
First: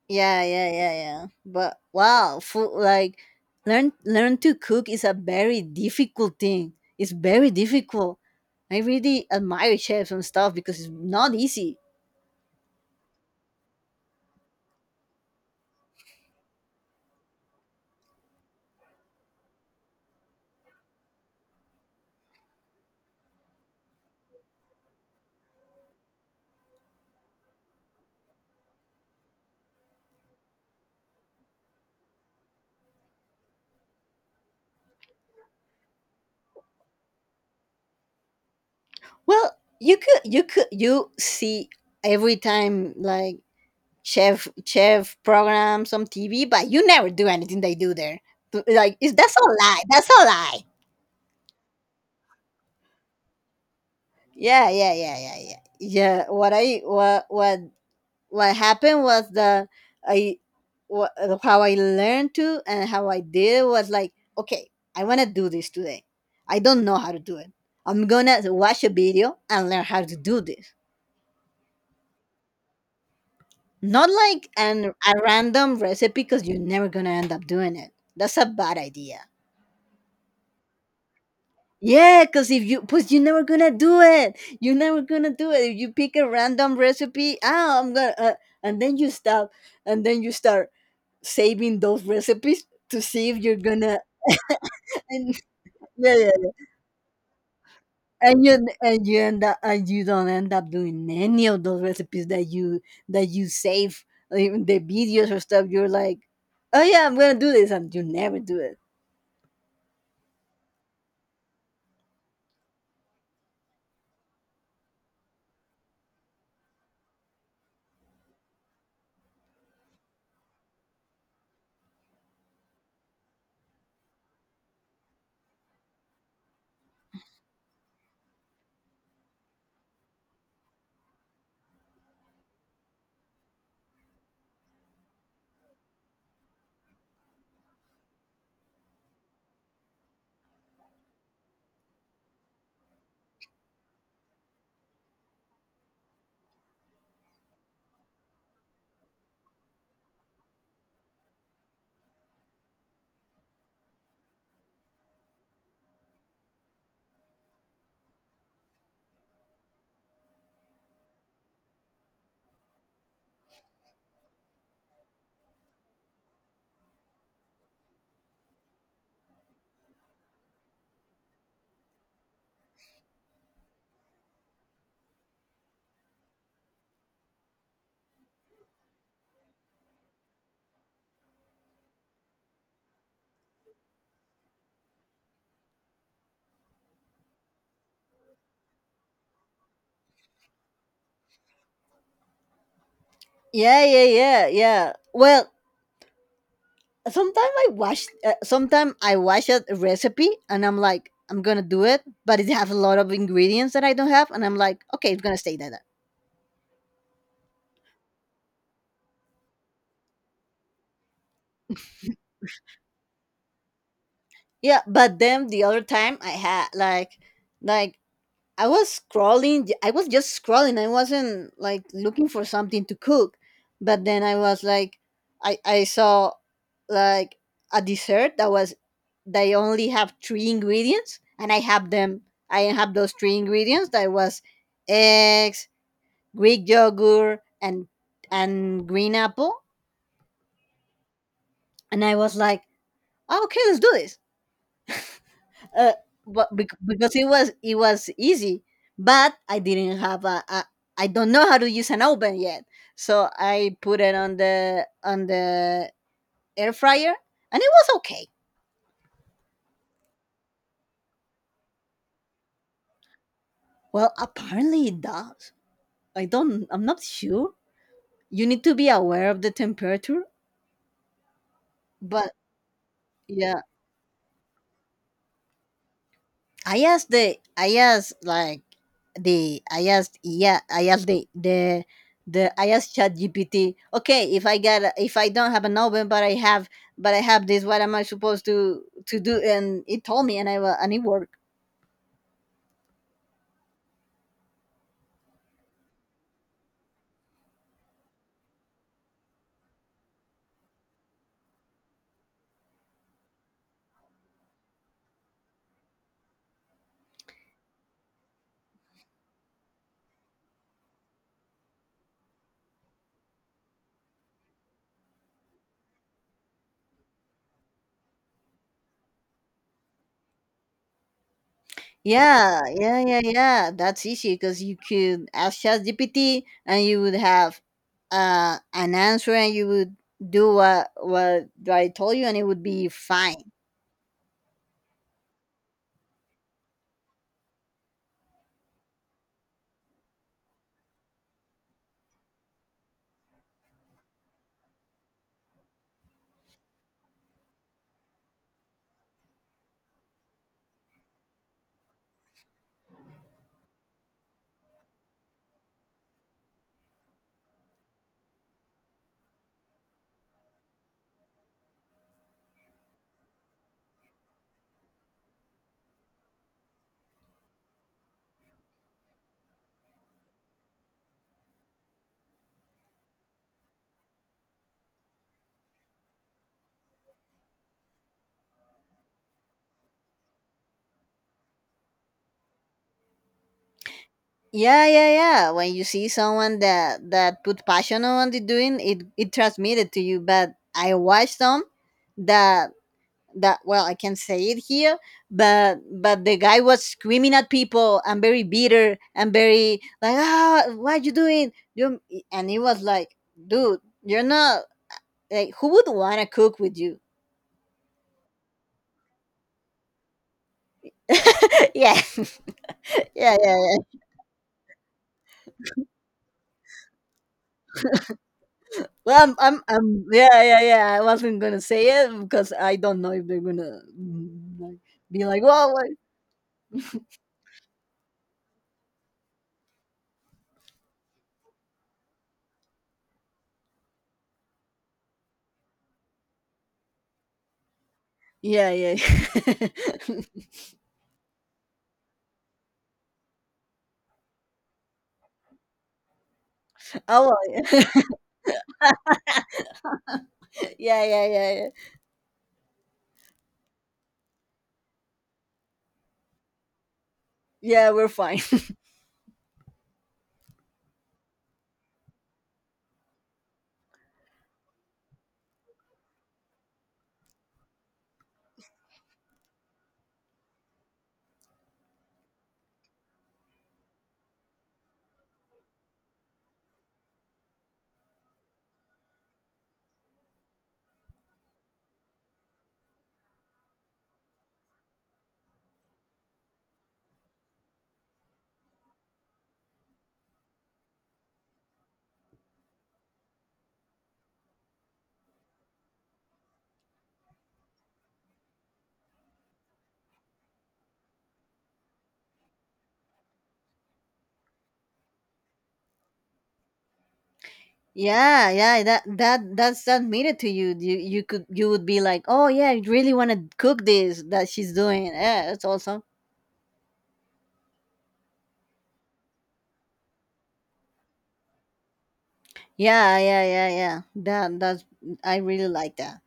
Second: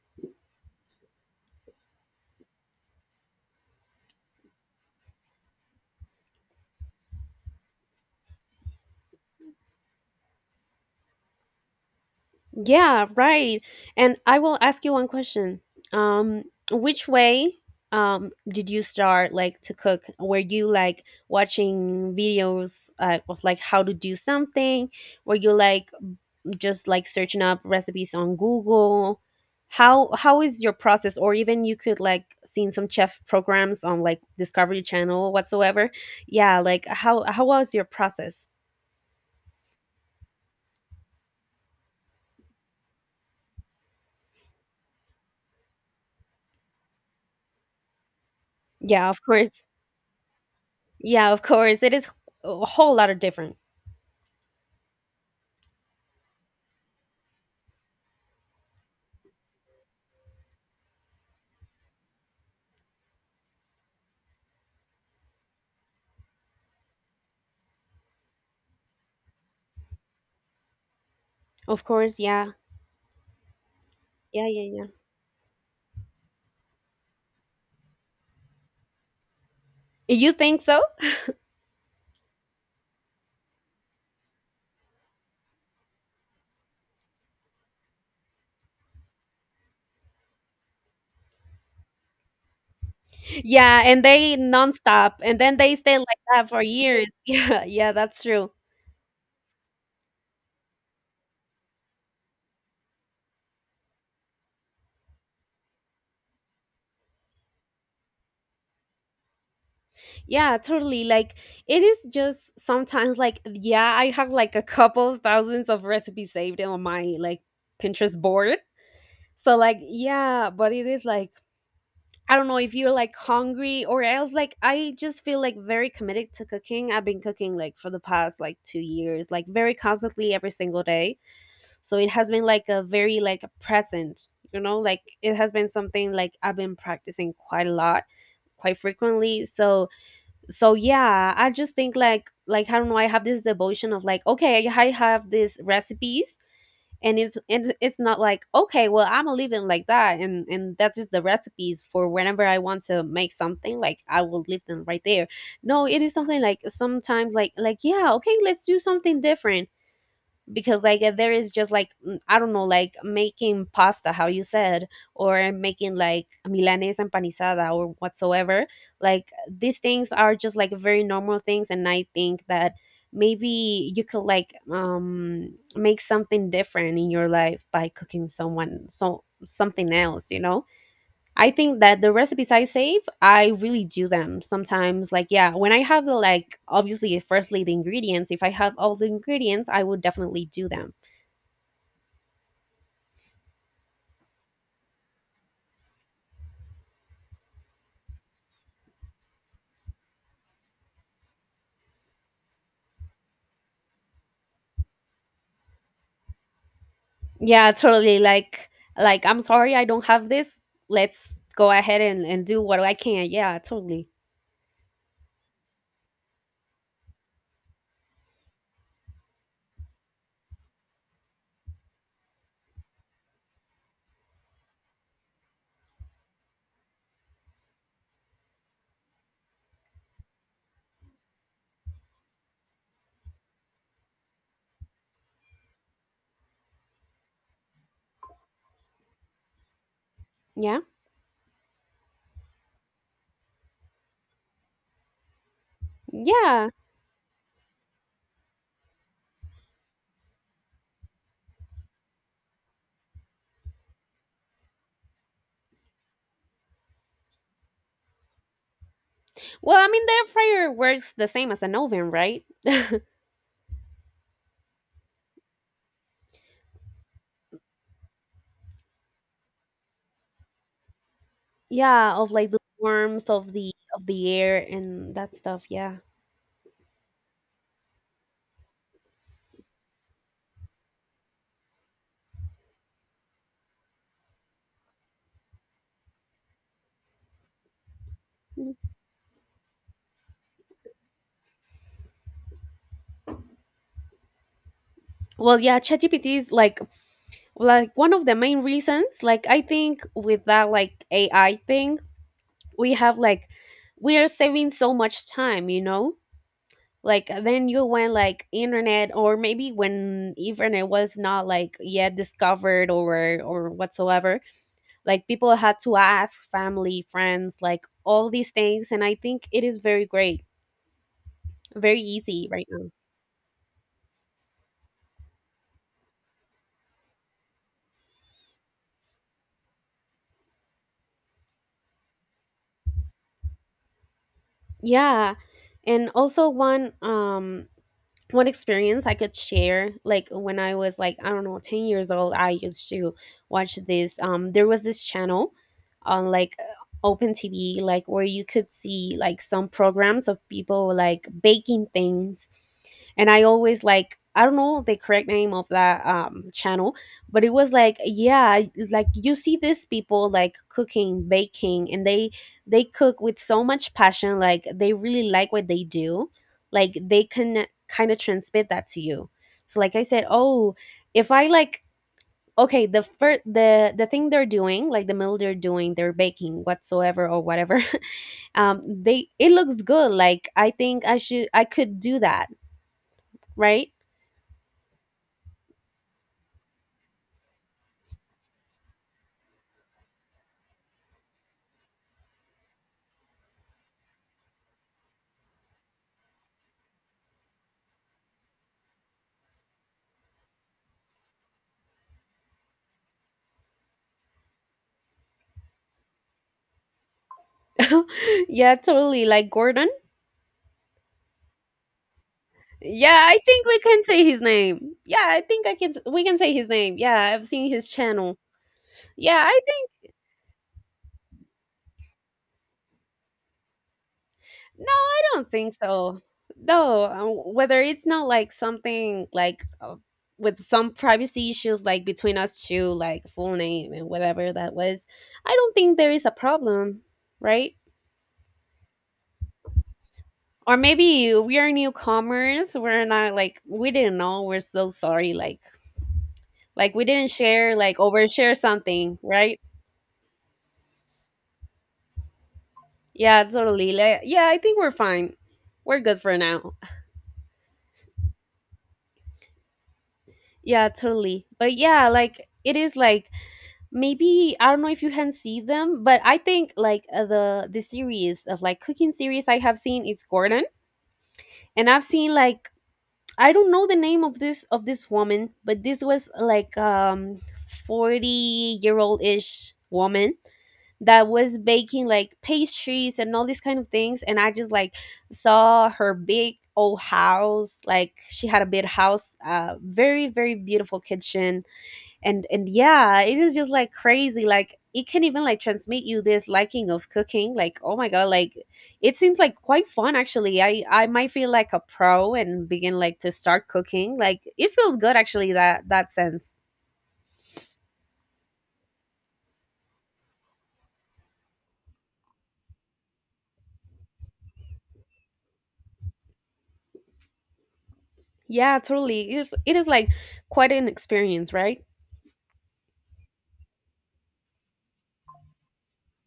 S2: Yeah, yeah, yeah, yeah. But wow, food, like, learn learn to cook is a very difficult thing. It's very difficult. I really admire chefs and stuff because it's not easy.
S1: Yeah, right. And I will ask you one question. Um, which way um did you start like to cook? Were you like watching videos uh, of like how to do something? Were you like just like searching up recipes on Google? How how is your process? Or even you could like seen some chef programs on like Discovery Channel whatsoever. Yeah, like how how was your process?
S2: Well, you could you could you see every time, like, chef chef programs on T V, but you never do anything they do there. Like
S1: Yeah,
S2: is
S1: of
S2: That's a
S1: course.
S2: lie. That's a lie.
S1: Yeah, of course. It is a whole lot of different.
S2: Yeah, yeah, yeah, yeah, yeah. Yeah. What I what what what happened was that I what, how I learned to and how I did was like, okay, I want to do this today. I don't know how to do it. I'm gonna watch a video and learn how to do this.
S1: Of course, yeah.
S2: Not
S1: Yeah,
S2: like
S1: yeah,
S2: an a random recipe, because you're never gonna end up doing it. That's a bad idea.
S1: yeah. You think so?
S2: Yeah, because if you, because you're never gonna do it. You're never gonna do it. If you pick a random recipe, ah, I'm gonna, uh, and then you stop, and then you start saving those recipes to see if you're
S1: Yeah,
S2: gonna,
S1: and they nonstop
S2: and,
S1: and then they stay
S2: yeah,
S1: like
S2: yeah,
S1: that for
S2: yeah.
S1: years. Yeah, yeah, that's
S2: And
S1: true.
S2: you, and you end up and you don't end up doing any of those recipes that you that you save, like, the videos or stuff. You're like, oh yeah, I'm gonna do this, and you never do it.
S1: Yeah, totally. Like it is just sometimes like yeah, I have like a couple thousands of recipes saved on my like Pinterest board. So like yeah, but it is like I don't know if you're like hungry or else, like I just feel like very committed to cooking. I've been cooking like for the past like two years, like very constantly every single day. So it has been like a very like a present, you know, like it has been something like I've been practicing quite a lot, quite frequently. So so yeah, I just think like like I don't know, I have this devotion of like okay, I have these recipes, and it's and it's not like okay, well, I'm living like that, and and that's just the recipes for whenever I want to make something, like I will leave them right there. No, it is something like sometimes like like yeah, okay, let's do something different because like uh, there is just like mm, I don't know, like making pasta how you said or making like milanesa empanizada or whatsoever, like these things are just like very normal things, and I think that maybe you could like um make something different in your life by cooking someone so something else, you know. I think that the recipes I save, I really do them sometimes. Like, yeah, when I have the like, obviously, firstly, the ingredients. If I have all the ingredients, I would definitely do them.
S2: Yeah, yeah, yeah, yeah. Well, sometimes I watch, uh, sometimes I watch a recipe, and I'm like, I'm gonna do it, but it has a lot of ingredients that I don't have, and I'm like, okay, it's gonna stay like that.
S1: Yeah, totally. Like, like I'm sorry, I don't have this. Let's go ahead and and do what I can. Yeah, totally.
S2: Yeah, but then the other time I had like, like I was scrolling, j- I was just scrolling. I wasn't like looking for something to cook, but then I was like, I I saw like a dessert that was they only have three ingredients, and i have them I have those three ingredients. That was eggs, greek yogurt, and and green apple.
S1: Yeah,
S2: And I was like, "Oh, okay, let's do this, uh, but
S1: yeah.
S2: bec- because it was it was easy, but I didn't have a, a. I don't know how to use an oven yet, so I put it on the on the air fryer, and it was okay.
S1: Well, I mean, the air fryer works the same as an oven, right?
S2: Well, apparently it does. i don't I'm not sure. You need to be aware of the temperature.
S1: Yeah, of
S2: But
S1: like the warmth of
S2: yeah,
S1: the of the air and that stuff. Yeah.
S2: i asked the i asked like the i asked yeah I asked the the the, I asked chat gpt okay, if i get a- if I don't have an oven, but i have but I have this, what am I supposed to to do? And it told me, and i wa- and it worked.
S1: Well, yeah, ChatGPT is like like one of the main reasons like I think with that like AI thing, we have like we are saving so much time, you know, like then you went like internet, or maybe when internet was not like yet discovered or or whatsoever, like people had to ask family, friends, like all these things, and I think it is very great, very easy
S2: Yeah,
S1: right now.
S2: yeah, yeah, yeah, that's easy, because you could ask ChatGPT, and you would have uh an answer, and you would do what what I told you, and it would be fine.
S1: Yeah, and also one um one experience I could share, like when I was like, I don't know, ten years old, I used to watch this. Um, there was this channel on like uh, open T V, like where you could see like some programs of people like baking things. And I always like, I don't know the correct name of that um, channel, but it was like, yeah, like you see these people like cooking, baking, and they they cook with so much passion. Like they really like what they do, like they can kind of transmit that to you. So like I said, oh, if I like okay, the first the the thing they're doing, like the meal they're doing, they're baking whatsoever or whatever. Um, they it looks good. Like I think I should I could do that, right?
S2: Yeah, yeah, yeah. When you see someone that that put passion on the doing, it it transmitted to you. But I watched some that that well, I can say it here, but but the guy was screaming at people, and very bitter, and very like, ah, what you doing? You And it was like, dude, you're not, like, who would wanna cook with you?
S1: Yeah, totally. Like Gordon.
S2: Yeah,
S1: Yeah,
S2: yeah, yeah,
S1: I think
S2: yeah.
S1: we can say his name. Yeah, I think I can we can say his name. Yeah, I've seen his channel.
S2: Well, I'm,
S1: Yeah, I.
S2: I'm, I'm, yeah, yeah, yeah. I wasn't gonna say it because I don't know if they're gonna mm, like,
S1: No, I
S2: be like,
S1: don't
S2: well,
S1: think
S2: what?
S1: so. No, uh, whether it's not like something like uh, with some privacy issues, like between us two, like full name and whatever that was, I don't think there is a problem, right?
S2: Yeah, yeah.
S1: Or maybe we are newcomers. We're not like we didn't know. We're so sorry. Like like we didn't
S2: Oh,
S1: share
S2: well,
S1: like overshare something, right?
S2: yeah, yeah, yeah, yeah.
S1: Yeah, totally. Like, yeah, I think we're fine. We're good for now.
S2: Yeah, we're fine.
S1: Yeah, totally. But yeah, like it is like maybe I don't know if you can see them, but I think like uh, the the series of like cooking series I have seen is Gordon, and I've seen like I don't know the name of this of this woman, but this was like um forty year old ish woman that was baking like pastries and all these kind of things, and I just like saw her big old house, like she had a big house, uh very very beautiful kitchen, and and yeah, it is just like crazy, like it can even like transmit you this liking of cooking like, oh my god, like it seems like quite fun. Actually, i i might feel like a pro and begin like to start cooking, like it feels good actually, that that sense.
S2: Yeah, yeah, that that that's that made it to you. You you could you would be like, oh yeah, I really want to cook this that she's doing. Yeah, that's awesome.
S1: Yeah, totally. It is, it is like quite an experience, right?
S2: Yeah, yeah, yeah, yeah. That that's I really like that.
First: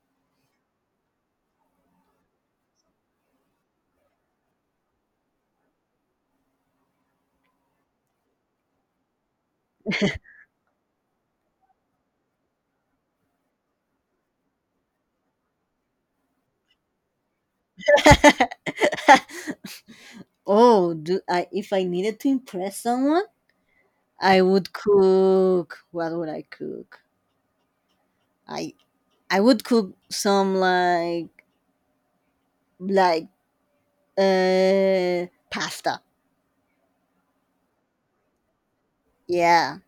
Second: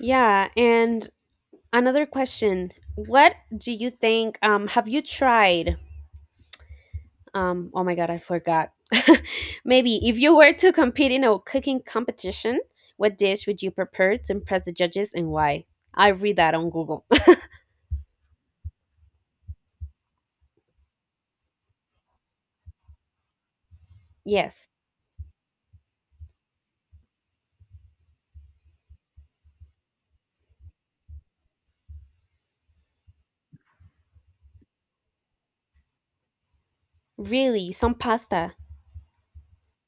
S1: Yeah, and another question, what do you think, um have you tried, um, oh my god, I forgot. Maybe if you were to compete in a cooking competition, what dish would you prepare to impress the judges, and why? I read that on Google.
S2: Oh, do I if I needed to impress someone? I
S1: Yes,
S2: would cook. What would I cook? I I would cook some like like uh pasta.
S1: really, some pasta.
S2: Yeah,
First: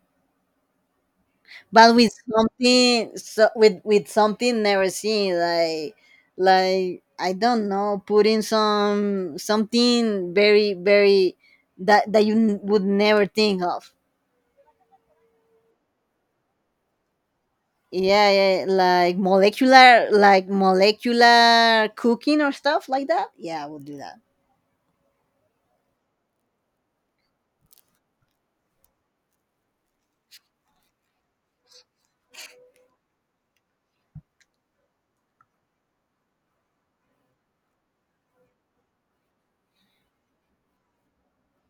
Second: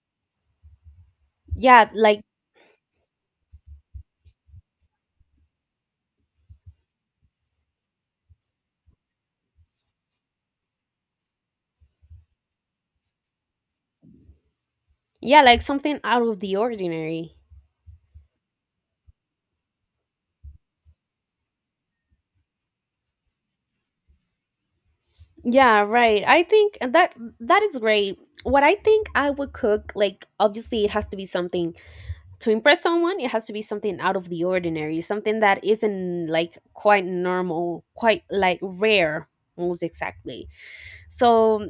S1: Yeah,
S2: but with
S1: like
S2: something so with with something never seen like like I don't know, putting some something very very that that you n- would never think of.
S1: yeah, like something out of the ordinary.
S2: Yeah, yeah, like molecular like molecular cooking or stuff like that. Yeah, I would do that.
S1: Yeah, right. I think that that is great. What I think I would cook, like obviously it has to be something to impress someone, it has to be something out of the ordinary, something that isn't like quite normal, quite like rare, most exactly. So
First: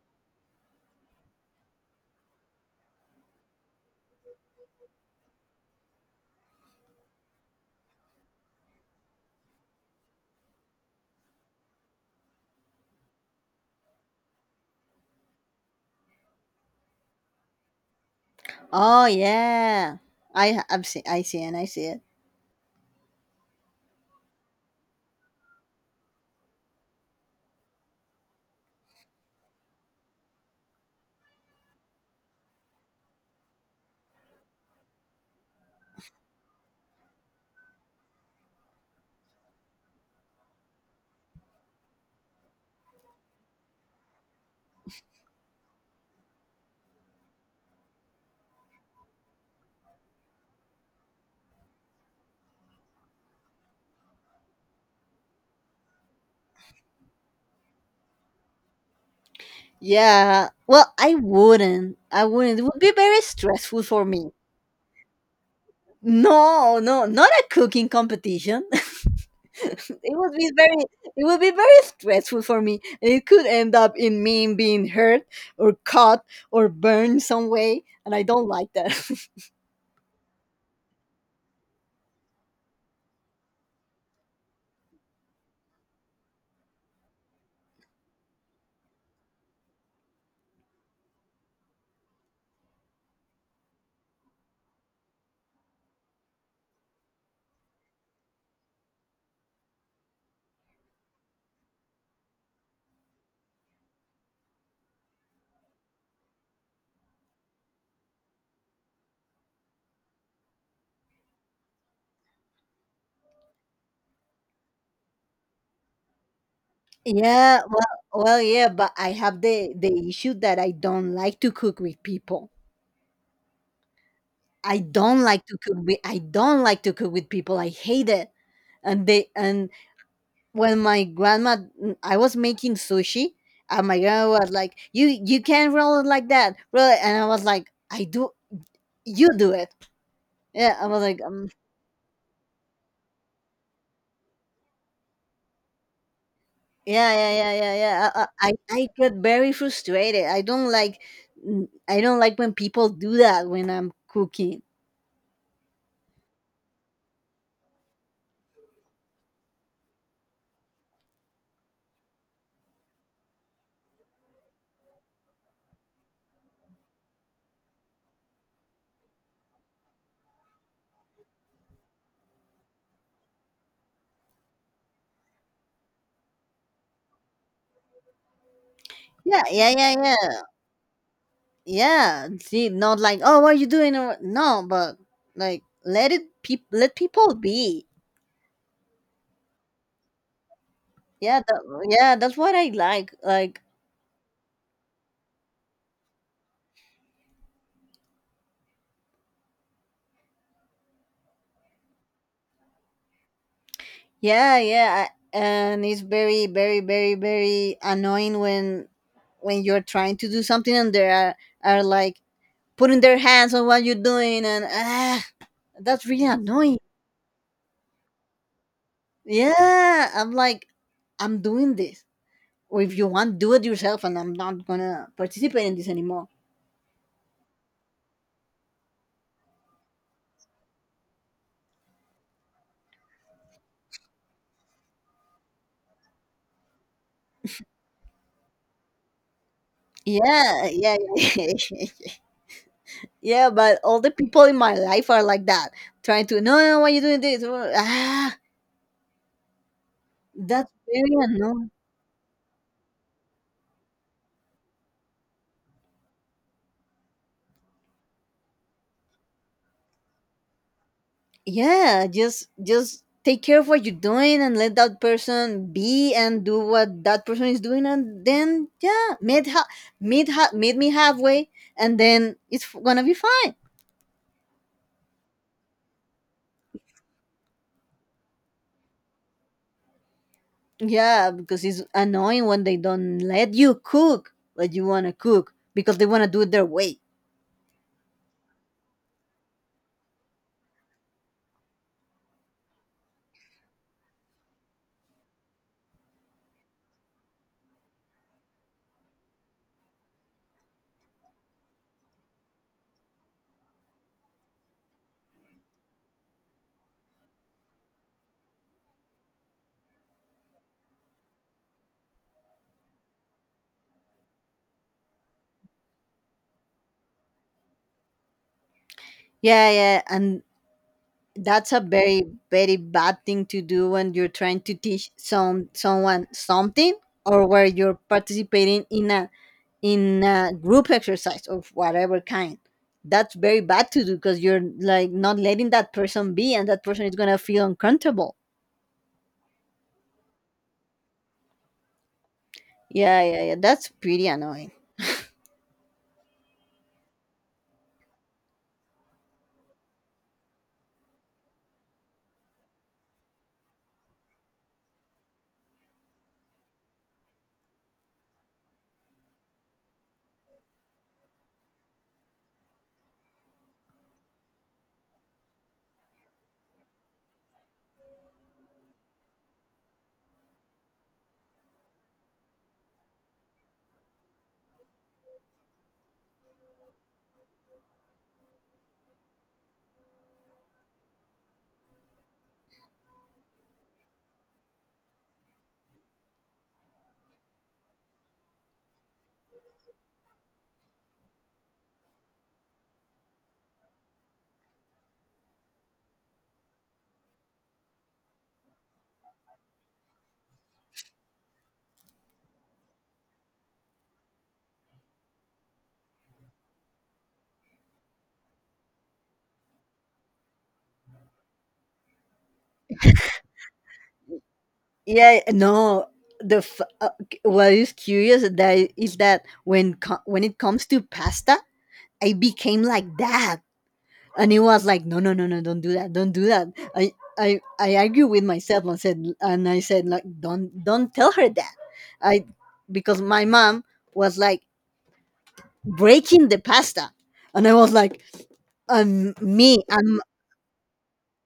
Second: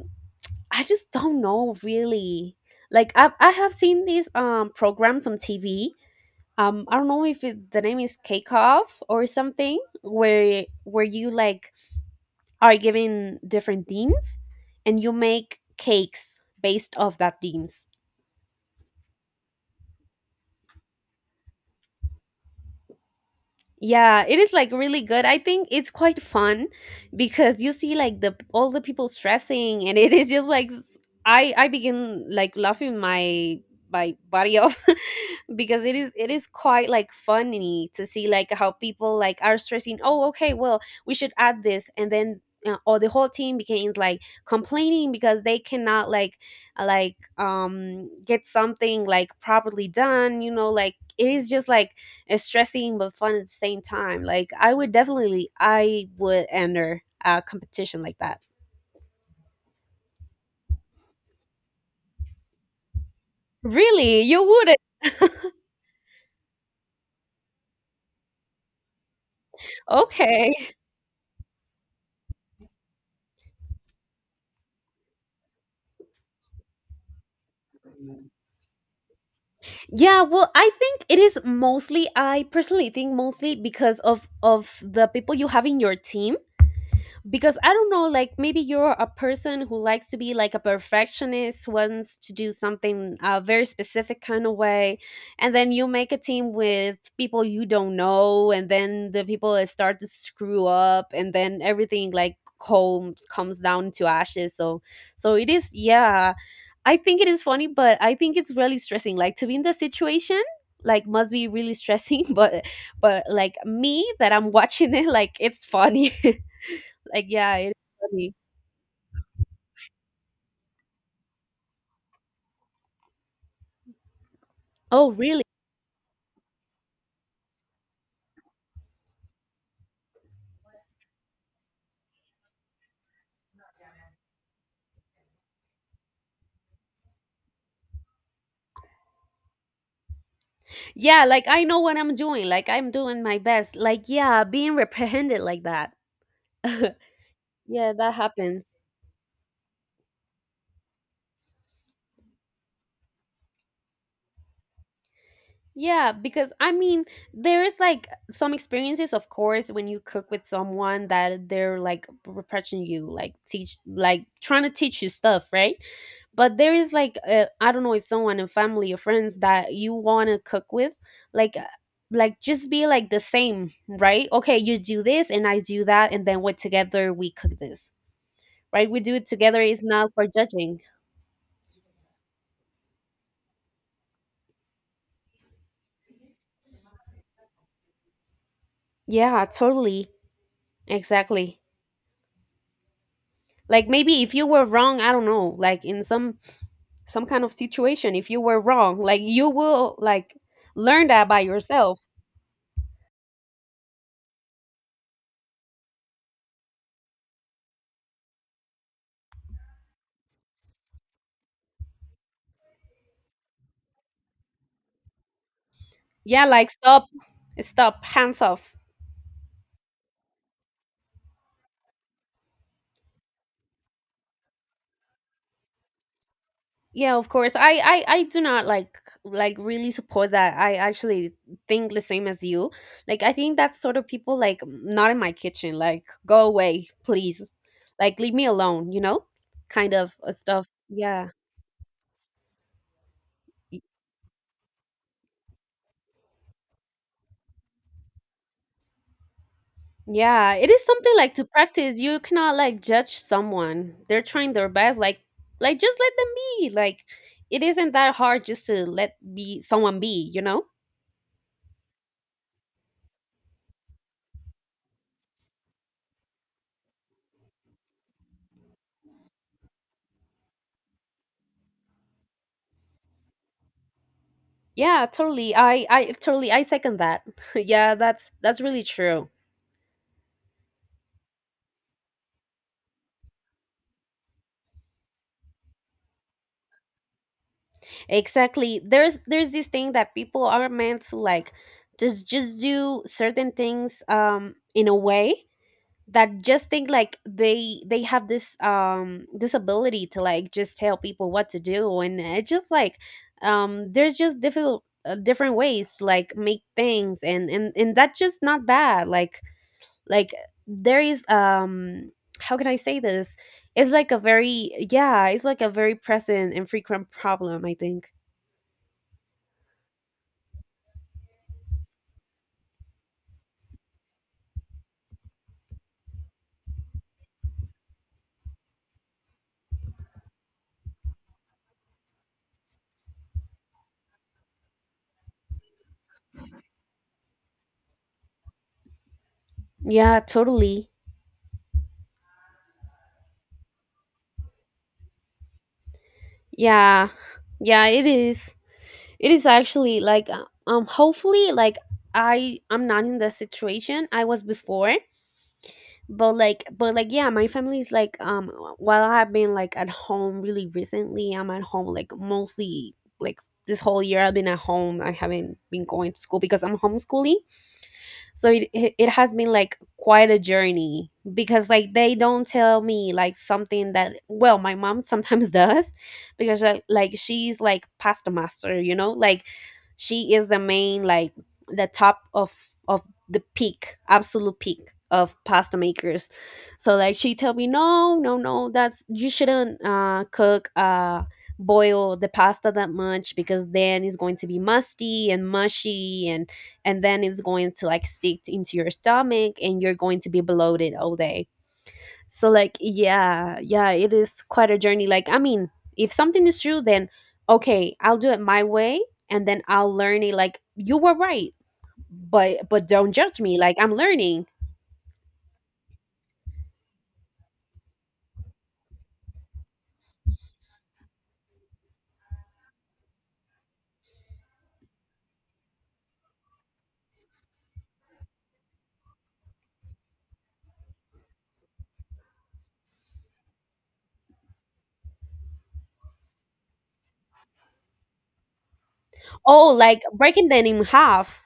S1: I just don't know really, like i, I have seen these um programs on TV, um I don't know if it, the name is cake off or something, where where you like are given different themes and you make cakes based off that themes.
S2: Oh yeah, I I've seen I see and I see it.
S1: Yeah, it is like really good. I think it's quite fun because you see like the all the people stressing, and it is just like s- I I begin like laughing my my body off because it is, it is quite like funny to see like how people like are stressing, "Oh, okay, well, we should add this." And then uh, or the whole team begins like complaining because they cannot like uh, like um get something like properly done, you know, like it is just like it's stressing but fun at the same time. Like I would definitely, I would enter a competition like that.
S2: Yeah, well, I wouldn't. I wouldn't. It would be very stressful for
S1: Really?
S2: me.
S1: You wouldn't?
S2: No, no, not a cooking competition. it would be
S1: Okay.
S2: very it would be very stressful for me, and it could end up in me being hurt or caught or burned some way, and I don't like that.
S1: Yeah, well, I think it is mostly, I personally think mostly because of of the people you have in your team, because I don't know, like maybe you're a person who likes to be like a perfectionist, wants to do something a very specific kind of way, and then you make a team with people you don't know, and then the people start to screw up, and then everything like comes comes down to ashes. So, so it is. Yeah, I think it is funny, but I think it's really stressing. Like to be in the situation like must be really stressing, but but like me that I'm watching it, like it's funny. Like, yeah,
S2: Yeah,
S1: it is
S2: well,
S1: funny.
S2: well, yeah, but I have the the issue that I don't like to cook with people. I
S1: Oh,
S2: don't
S1: really?
S2: like to cook with I don't like to cook with people. I hate it. And they and When my grandma, mm, I was making sushi, and my grandma was like, You you can't roll it like that. Roll it." And I was like, "I do you do it." Yeah. I was like,
S1: Yeah, like
S2: um
S1: I know what I'm doing. Like I'm doing my best. Like, yeah, being reprehended like that.
S2: yeah, yeah, yeah, yeah,
S1: Yeah,
S2: yeah.
S1: that
S2: I I,
S1: happens.
S2: I I get very frustrated. I don't like, mm, I don't like when people do that when I'm cooking.
S1: Yeah, because I mean, there is like some experiences, of course, when you cook with someone that they're like repressing you, like teach, like trying to teach you stuff, right? But there is like, I i don't know, if someone in family or friends that you want to cook with, like uh, like just be like the same, right? Okay, you do this and I do that, and then we together we cook this, right? We do it
S2: Yeah,
S1: together.
S2: yeah,
S1: It's
S2: yeah,
S1: not for
S2: yeah.
S1: judging.
S2: Yeah, see, not like, oh, what are you doing? Or no, but like, let it peop let people be.
S1: Yeah, totally.
S2: Yeah
S1: Exactly.
S2: that, yeah, that's what I like. Like
S1: Like maybe if you were wrong, I don't know, like in some some kind of situation, if you were wrong, like you will like learn that by yourself.
S2: yeah, yeah. I, and it's very very very very annoying when when you're trying to do something, and they are are like putting their hands on what you're doing, and ah, that's really
S1: Yeah, like
S2: annoying.
S1: stop. Stop, hands off.
S2: Yeah, I'm like, I'm doing this, or if you want, do it yourself, and I'm not gonna participate in this anymore.
S1: Yeah, of course. I, I I do not like, like really support that. I actually think the same as you. Like I think that sort of people, like not in my kitchen. Like go away, please. Like leave me alone, you know? Kind of uh, stuff.
S2: Yeah, yeah,
S1: Yeah.
S2: yeah, yeah. But
S1: Y-
S2: all the people in my life are like that, trying to, no, no, why you doing this? Wha- Ah,
S1: Yeah,
S2: that's
S1: it is
S2: very
S1: something like to
S2: annoying.
S1: practice. You cannot like judge someone. They're trying their best. Like like just let them be. Like it isn't that hard just to let be someone be, you know?
S2: Yeah, just just take care of what you're doing, and let that person be and do what that person is doing, and then yeah, meet ha- meet ha- meet me halfway, and then it's f- gonna be fine.
S1: Yeah, totally. I I totally, I second that. Yeah, that's that's really true.
S2: Yeah, because it's annoying when they don't let you cook what you wanna cook because they wanna do it their way.
S1: Exactly. There's there's this thing that people are meant to like just just do certain things, um in a way that just think like they they have this, um this ability to like just tell people what to do, and it's just like, um there's just difficult uh, different ways to like make things, and and and that's just not bad, like like there is, um how can I say this, it's like a very, yeah, it's like a very present and frequent problem, I think.
S2: Yeah, yeah, and that's a very very bad thing to do when you're trying to teach some someone something, or where you're participating in a in a group exercise of whatever kind. That's very bad to do, because you're like not letting that person be, and that person is gonna feel uncomfortable.
S1: Yeah, totally.
S2: Yeah, yeah, yeah, that's pretty annoying.
S1: Yeah, yeah, it is, it is actually like, uh, um hopefully like i i'm not in the situation I was before, but like but like yeah, my family is like, um while I've been like at home really recently, I'm at home like mostly like this whole year. I've been at home, I haven't been going to school because I'm homeschooling. So it it it has been like quite a journey, because like they don't tell me like something that, well, my mom sometimes does, because like like, she's like pasta master, you know, like she is the main like the top of of the peak, absolute peak of pasta makers. So like she tell me, no, no, no, that's, you shouldn't uh cook, uh boil the pasta that much, because then it's going to be musty and mushy, and and then it's going to like stick into your stomach and you're going to be bloated all day. So like yeah, yeah, it is quite a journey. Like I mean, if something is true, then okay, I'll do it my way and then I'll learn it, like you were right. But but don't judge me. Like I'm learning.
S2: Yeah, no, the f- uh, c- what is curious that is that when co- when it comes to pasta, I became like that, and it was like, no no no no, don't do that, don't do that. I i i argue with myself and said, and I said like, don't don't tell her that. I Because my mom was like breaking the pasta, and I was like, um
S1: Oh,
S2: me
S1: like
S2: um
S1: breaking them in half.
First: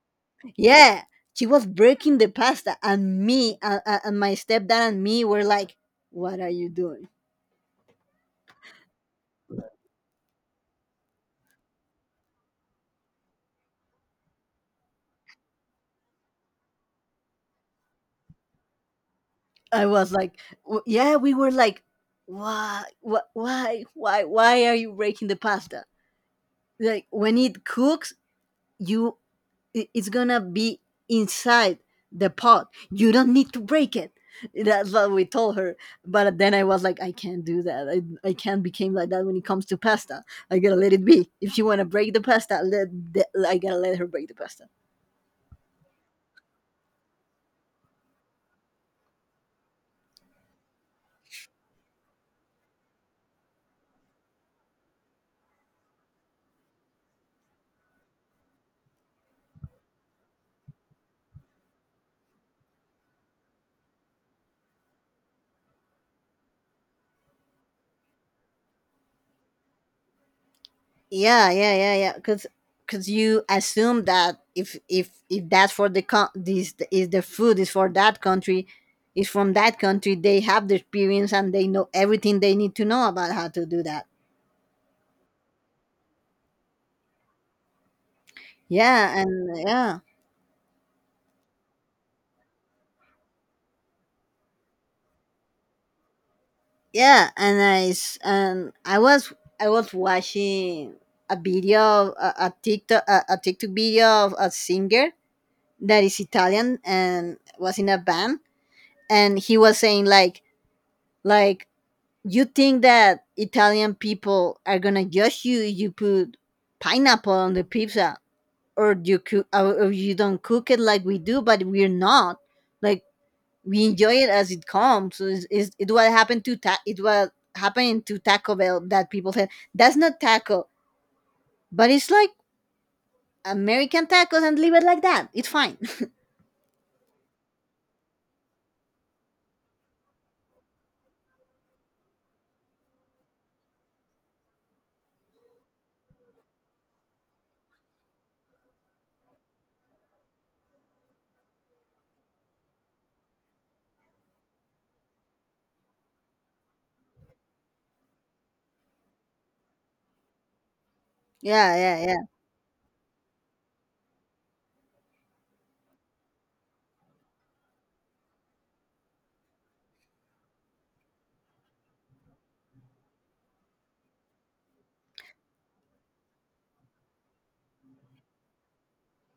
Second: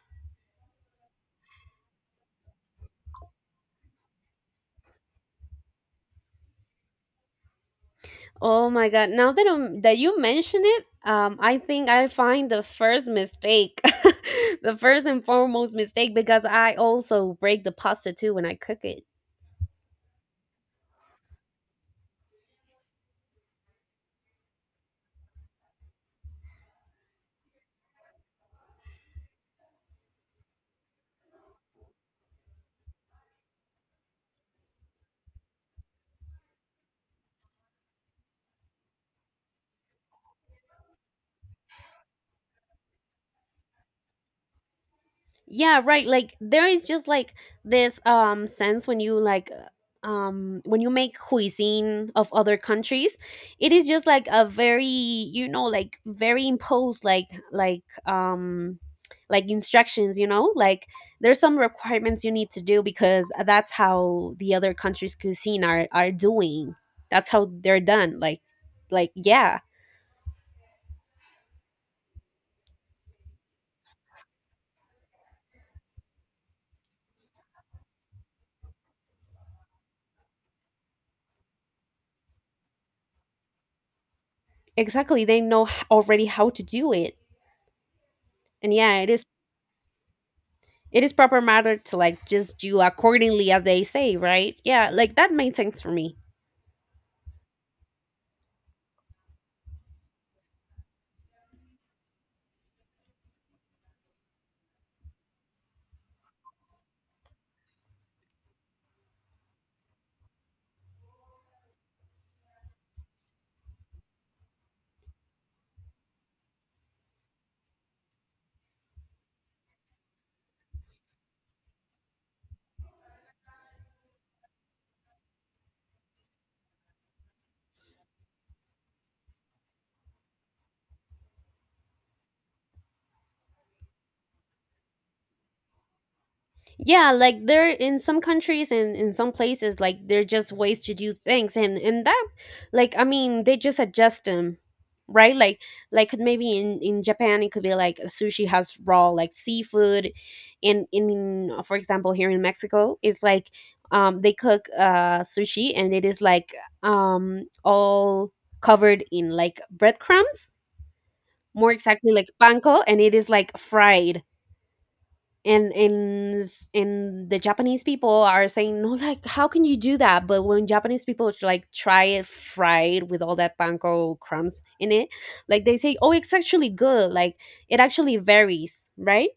S2: yeah, she was breaking the pasta, and me, uh, uh, and my stepdad and me were like, what are you doing?
S1: Oh my god! Now that um, that you mention it, um, I think I find the first mistake, the first and foremost mistake, because I also break the pasta too when I cook it.
S2: I was like, w- yeah, we were like, why wh- why why why are you breaking the pasta? Like, when it cooks, you i- it's gonna be inside the pot, you don't need to break it. That's what we told her. But then I was like, I can't do that. i, I can't become like that when it comes to pasta. I gotta let it be. If you want to break the pasta, let the, I gotta let her break the pasta.
S1: Yeah, right, like there is just like this um sense when you like, uh, um when you make cuisine of other countries, it is just like a very, you know, like very imposed like, like um like instructions, you know, like there's some requirements you need to do, because that's how the other countries cuisine are are doing, that's how they're done, like like yeah.
S2: Yeah, yeah, yeah, yeah, because because you assume that if if if that's for the con this is the food is for that country, is from that country, they have the experience, and they know everything they need to know about how to do that.
S1: Exactly, they know h- already how to do it. And yeah, it
S2: Yeah,
S1: is.
S2: and yeah,
S1: It is proper matter to like just do accordingly as they say, right? Yeah, like that made sense for me.
S2: yeah, and I s- and I was I was watching a video, a, a TikTok, a, a TikTok video of a singer that is Italian and was in a band, and he was saying like, like you think that Italian people are gonna judge you if you put pineapple on the pizza, or you cook, or or you don't cook it like we do, but we're not like, we enjoy it as it comes. So it's, it's, it what happened to ta- it what happened to Taco Bell that people said, that's not taco, but it's like American tacos, and leave it like that. It's fine.
S1: Yeah, like there in some countries and in some places, like there are just ways to do things, and and that, like I mean, they just adjust them, right? Like like maybe in in Japan it could be like sushi has raw like seafood, and in for example here in Mexico it's like, um they cook uh sushi and it is like, um all covered in like breadcrumbs, more
S2: Yeah, yeah,
S1: exactly
S2: yeah,
S1: like panko, and it is like fried. And and s- and the Japanese people are saying no, like how can you do that? But when Japanese people tr- like try it fried with all that panko crumbs in it, like they say, oh, it's actually good. Like it actually varies, right?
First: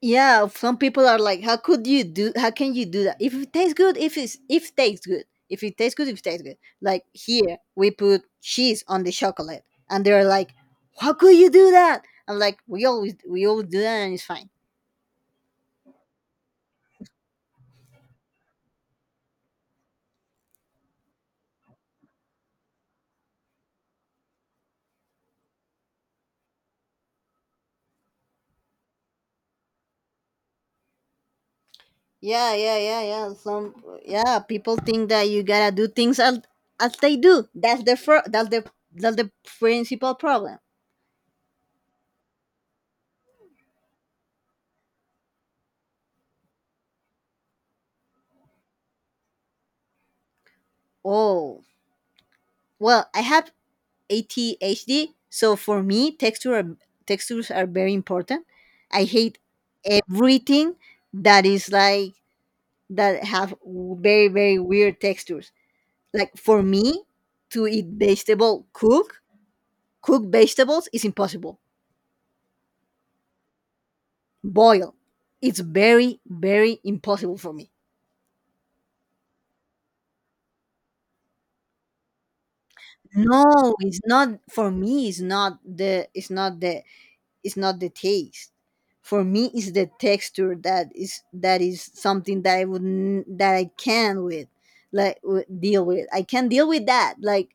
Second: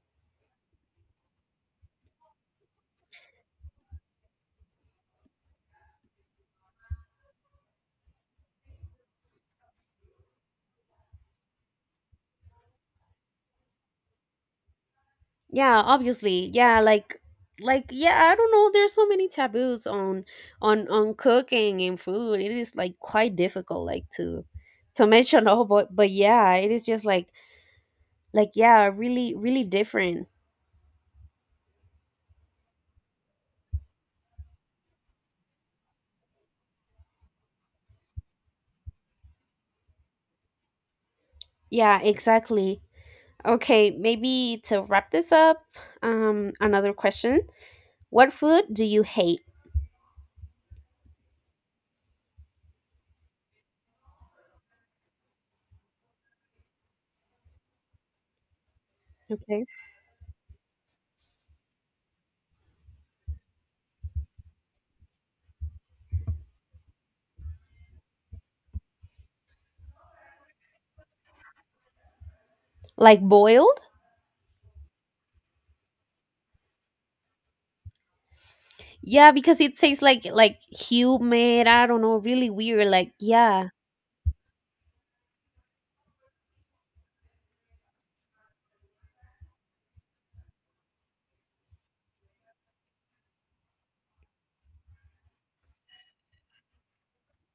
S2: yeah. Some people are like, how could you do? How can you do that? If it tastes good, if it's if it tastes good, if it tastes good, if it tastes good. Like here, we put cheese on the chocolate, and they're like, how could you do that? I'm like, we always we always do that, and it's fine.
S1: Yeah, obviously, yeah, like like yeah, I don't know, there's so many taboos on on on cooking and food. It is like quite difficult like to to mention all, but but yeah, it is just like like yeah, really really different.
S2: Yeah, yeah, yeah, yeah. Some Yeah, people think that you gotta do things as, as they do. That's the fir- that's the that's the principal problem.
S1: Yeah, exactly. Okay, maybe to wrap this up, um, another question. What food do you hate?
S2: Oh, well, I have A D H D, so for me, texture are, textures are very important. I hate
S1: Okay.
S2: everything that is like that have very very weird textures. Like for me, to eat vegetable, cook cook vegetables is impossible.
S1: Like boiled?
S2: Boil. It's very, very impossible for me.
S1: Yeah, because it tastes like like humid, I don't know, really weird. Like, yeah.
S2: No, it's not for me. It's not the. It's not the. It's not the taste. For me, it's the texture that is that is something that I would n- that I can with like w- deal with. I can deal with that. Like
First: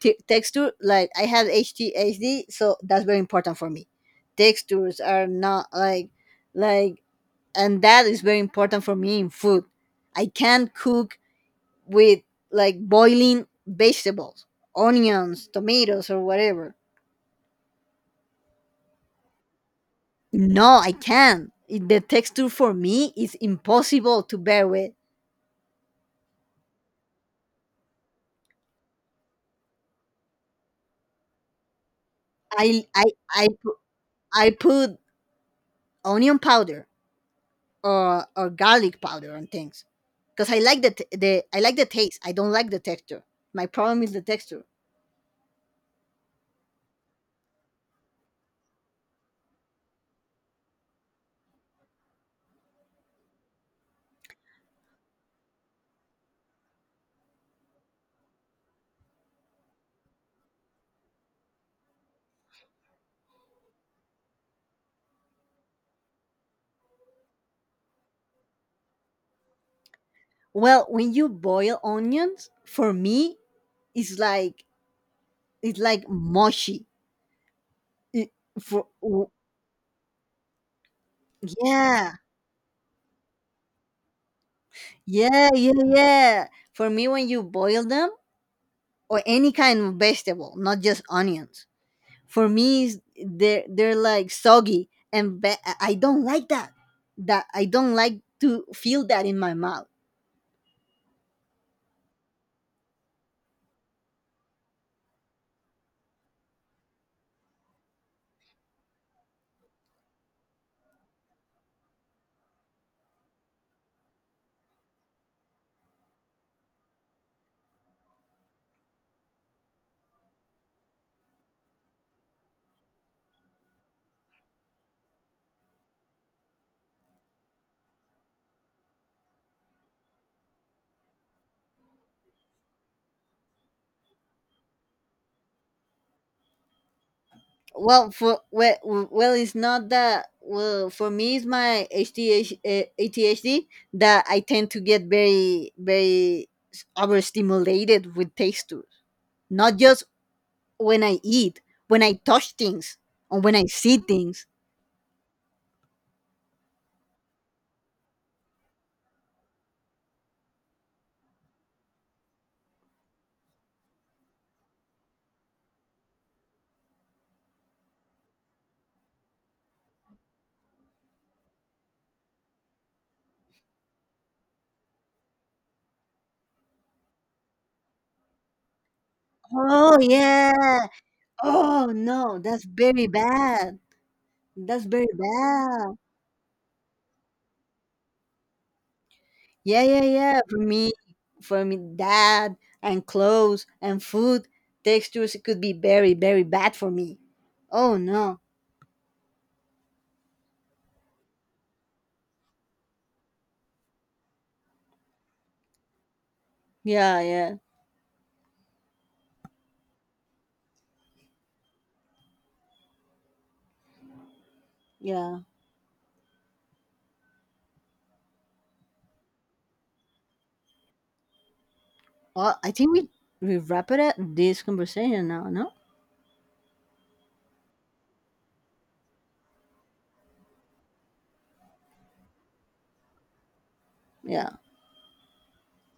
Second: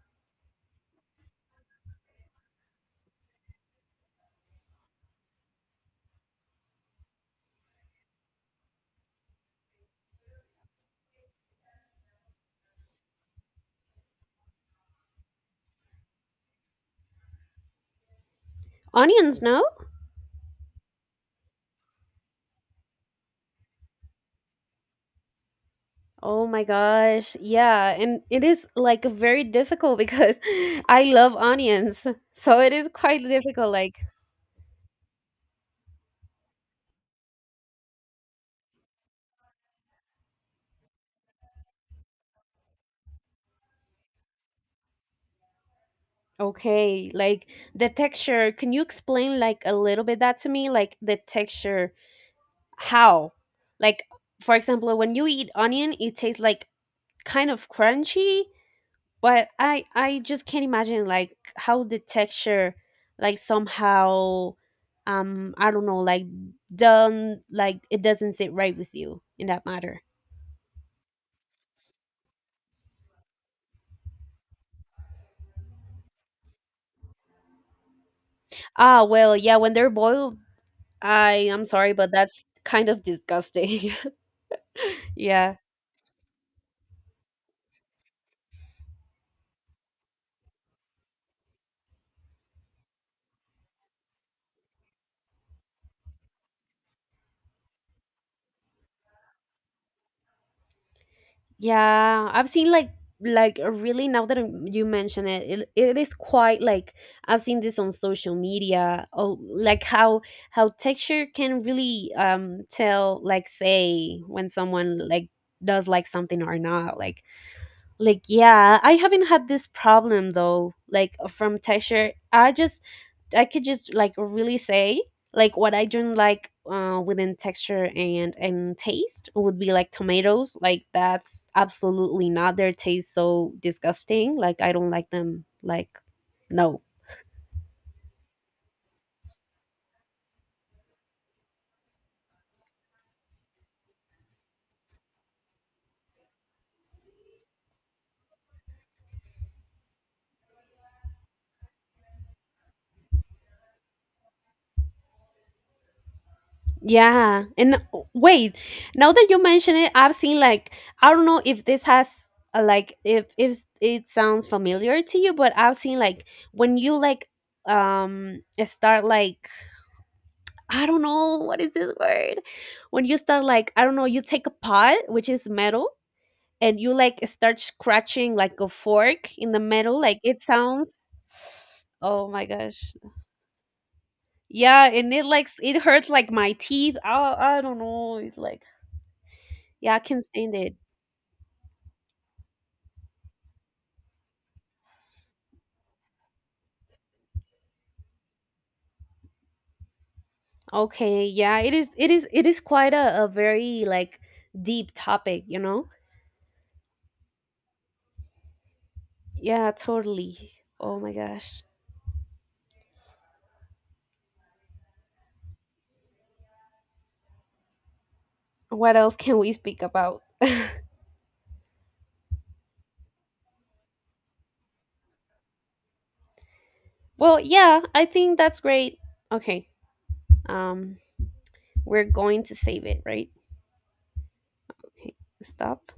S2: t- texture. Like I have H T H D, so that's very important for me. Textures are not like like, and that is very important for me in food. I can cook with like boiling vegetables, onions, tomatoes, or whatever.
S1: Onions, no?
S2: No, I can't. It- The texture for me is impossible to bear with.
S1: Oh my gosh. Yeah, and it is like very difficult because I love onions. So
S2: I
S1: it is
S2: I
S1: quite
S2: I,
S1: difficult
S2: pu-
S1: like.
S2: I put onion powder or or garlic powder on things because I like the t- the I like the taste. I don't like the texture. My problem is the texture.
S1: Okay, like the texture. Can you explain like a little bit that to me? Like the texture, how? Like, for example, when you eat onion, it tastes like kind of crunchy, but I I just can't imagine like how the texture, like somehow, um I don't know, like done, like it doesn't sit right with you in that matter.
S2: Well, when you boil onions, for me, it's like it's like mushy. It, for
S1: Ah,
S2: w-
S1: well, yeah, when they're boiled, I I'm sorry, but
S2: yeah,
S1: that's kind of disgusting.
S2: yeah,
S1: Yeah.
S2: yeah, yeah. For me, when you boil them or any kind of vegetable, not just onions, for me is- they're they're like soggy, and ba- I don't like that. That I don't like to feel that in my mouth.
S1: Yeah, I've seen like like uh, really now that I'm- you mention it, it, it is quite like, I've seen this on social media. Oh, like how how texture can really um tell like say when someone like does like something or not. Like like, yeah, I haven't had this problem though, like uh, from texture. I just, I could just like really say, like, what I don't like uh, within texture and, and taste would be like tomatoes. Like, that's absolutely not, their taste so disgusting. Like, I don't like them. Like, no.
S2: Well, for well, well, it's not that. Well, for me, it's my A D H D, eh, A D H D that I tend to get very, very overstimulated with textures, not just when I eat, when I touch things, or when I see things.
S1: Yeah. And uh, wait, now that you mention it, I've seen like, I don't know if this has uh, like, if if it sounds familiar to you, but I've seen like when you like, um start like, I don't know what is this word? When you start like, I don't know, you take a pot which is metal and you like start scratching like a fork in the
S2: Oh
S1: metal, like it
S2: yeah.
S1: sounds.
S2: Oh
S1: Oh
S2: no,
S1: my
S2: that's
S1: gosh.
S2: very bad. That's
S1: Yeah,
S2: very
S1: and it like s- it
S2: bad.
S1: hurts like my teeth. I I don't know. It's like,
S2: Yeah,
S1: yeah, I
S2: yeah,
S1: can't
S2: yeah.
S1: stand
S2: For
S1: it.
S2: me, for me, that and clothes and food textures, it could be very, very bad for me. Oh no.
S1: Okay, yeah, it is it is it is quite a, a very like deep topic, you know?
S2: Yeah, yeah,
S1: Yeah, totally. Oh my gosh.
S2: yeah.
S1: What else can we speak about?
S2: Well, I think we we wrap it up this conversation now. No.
S1: Well, yeah, I think that's great. Okay. Um, we're going to save it, right?
S2: Yeah.
S1: Okay. Stop.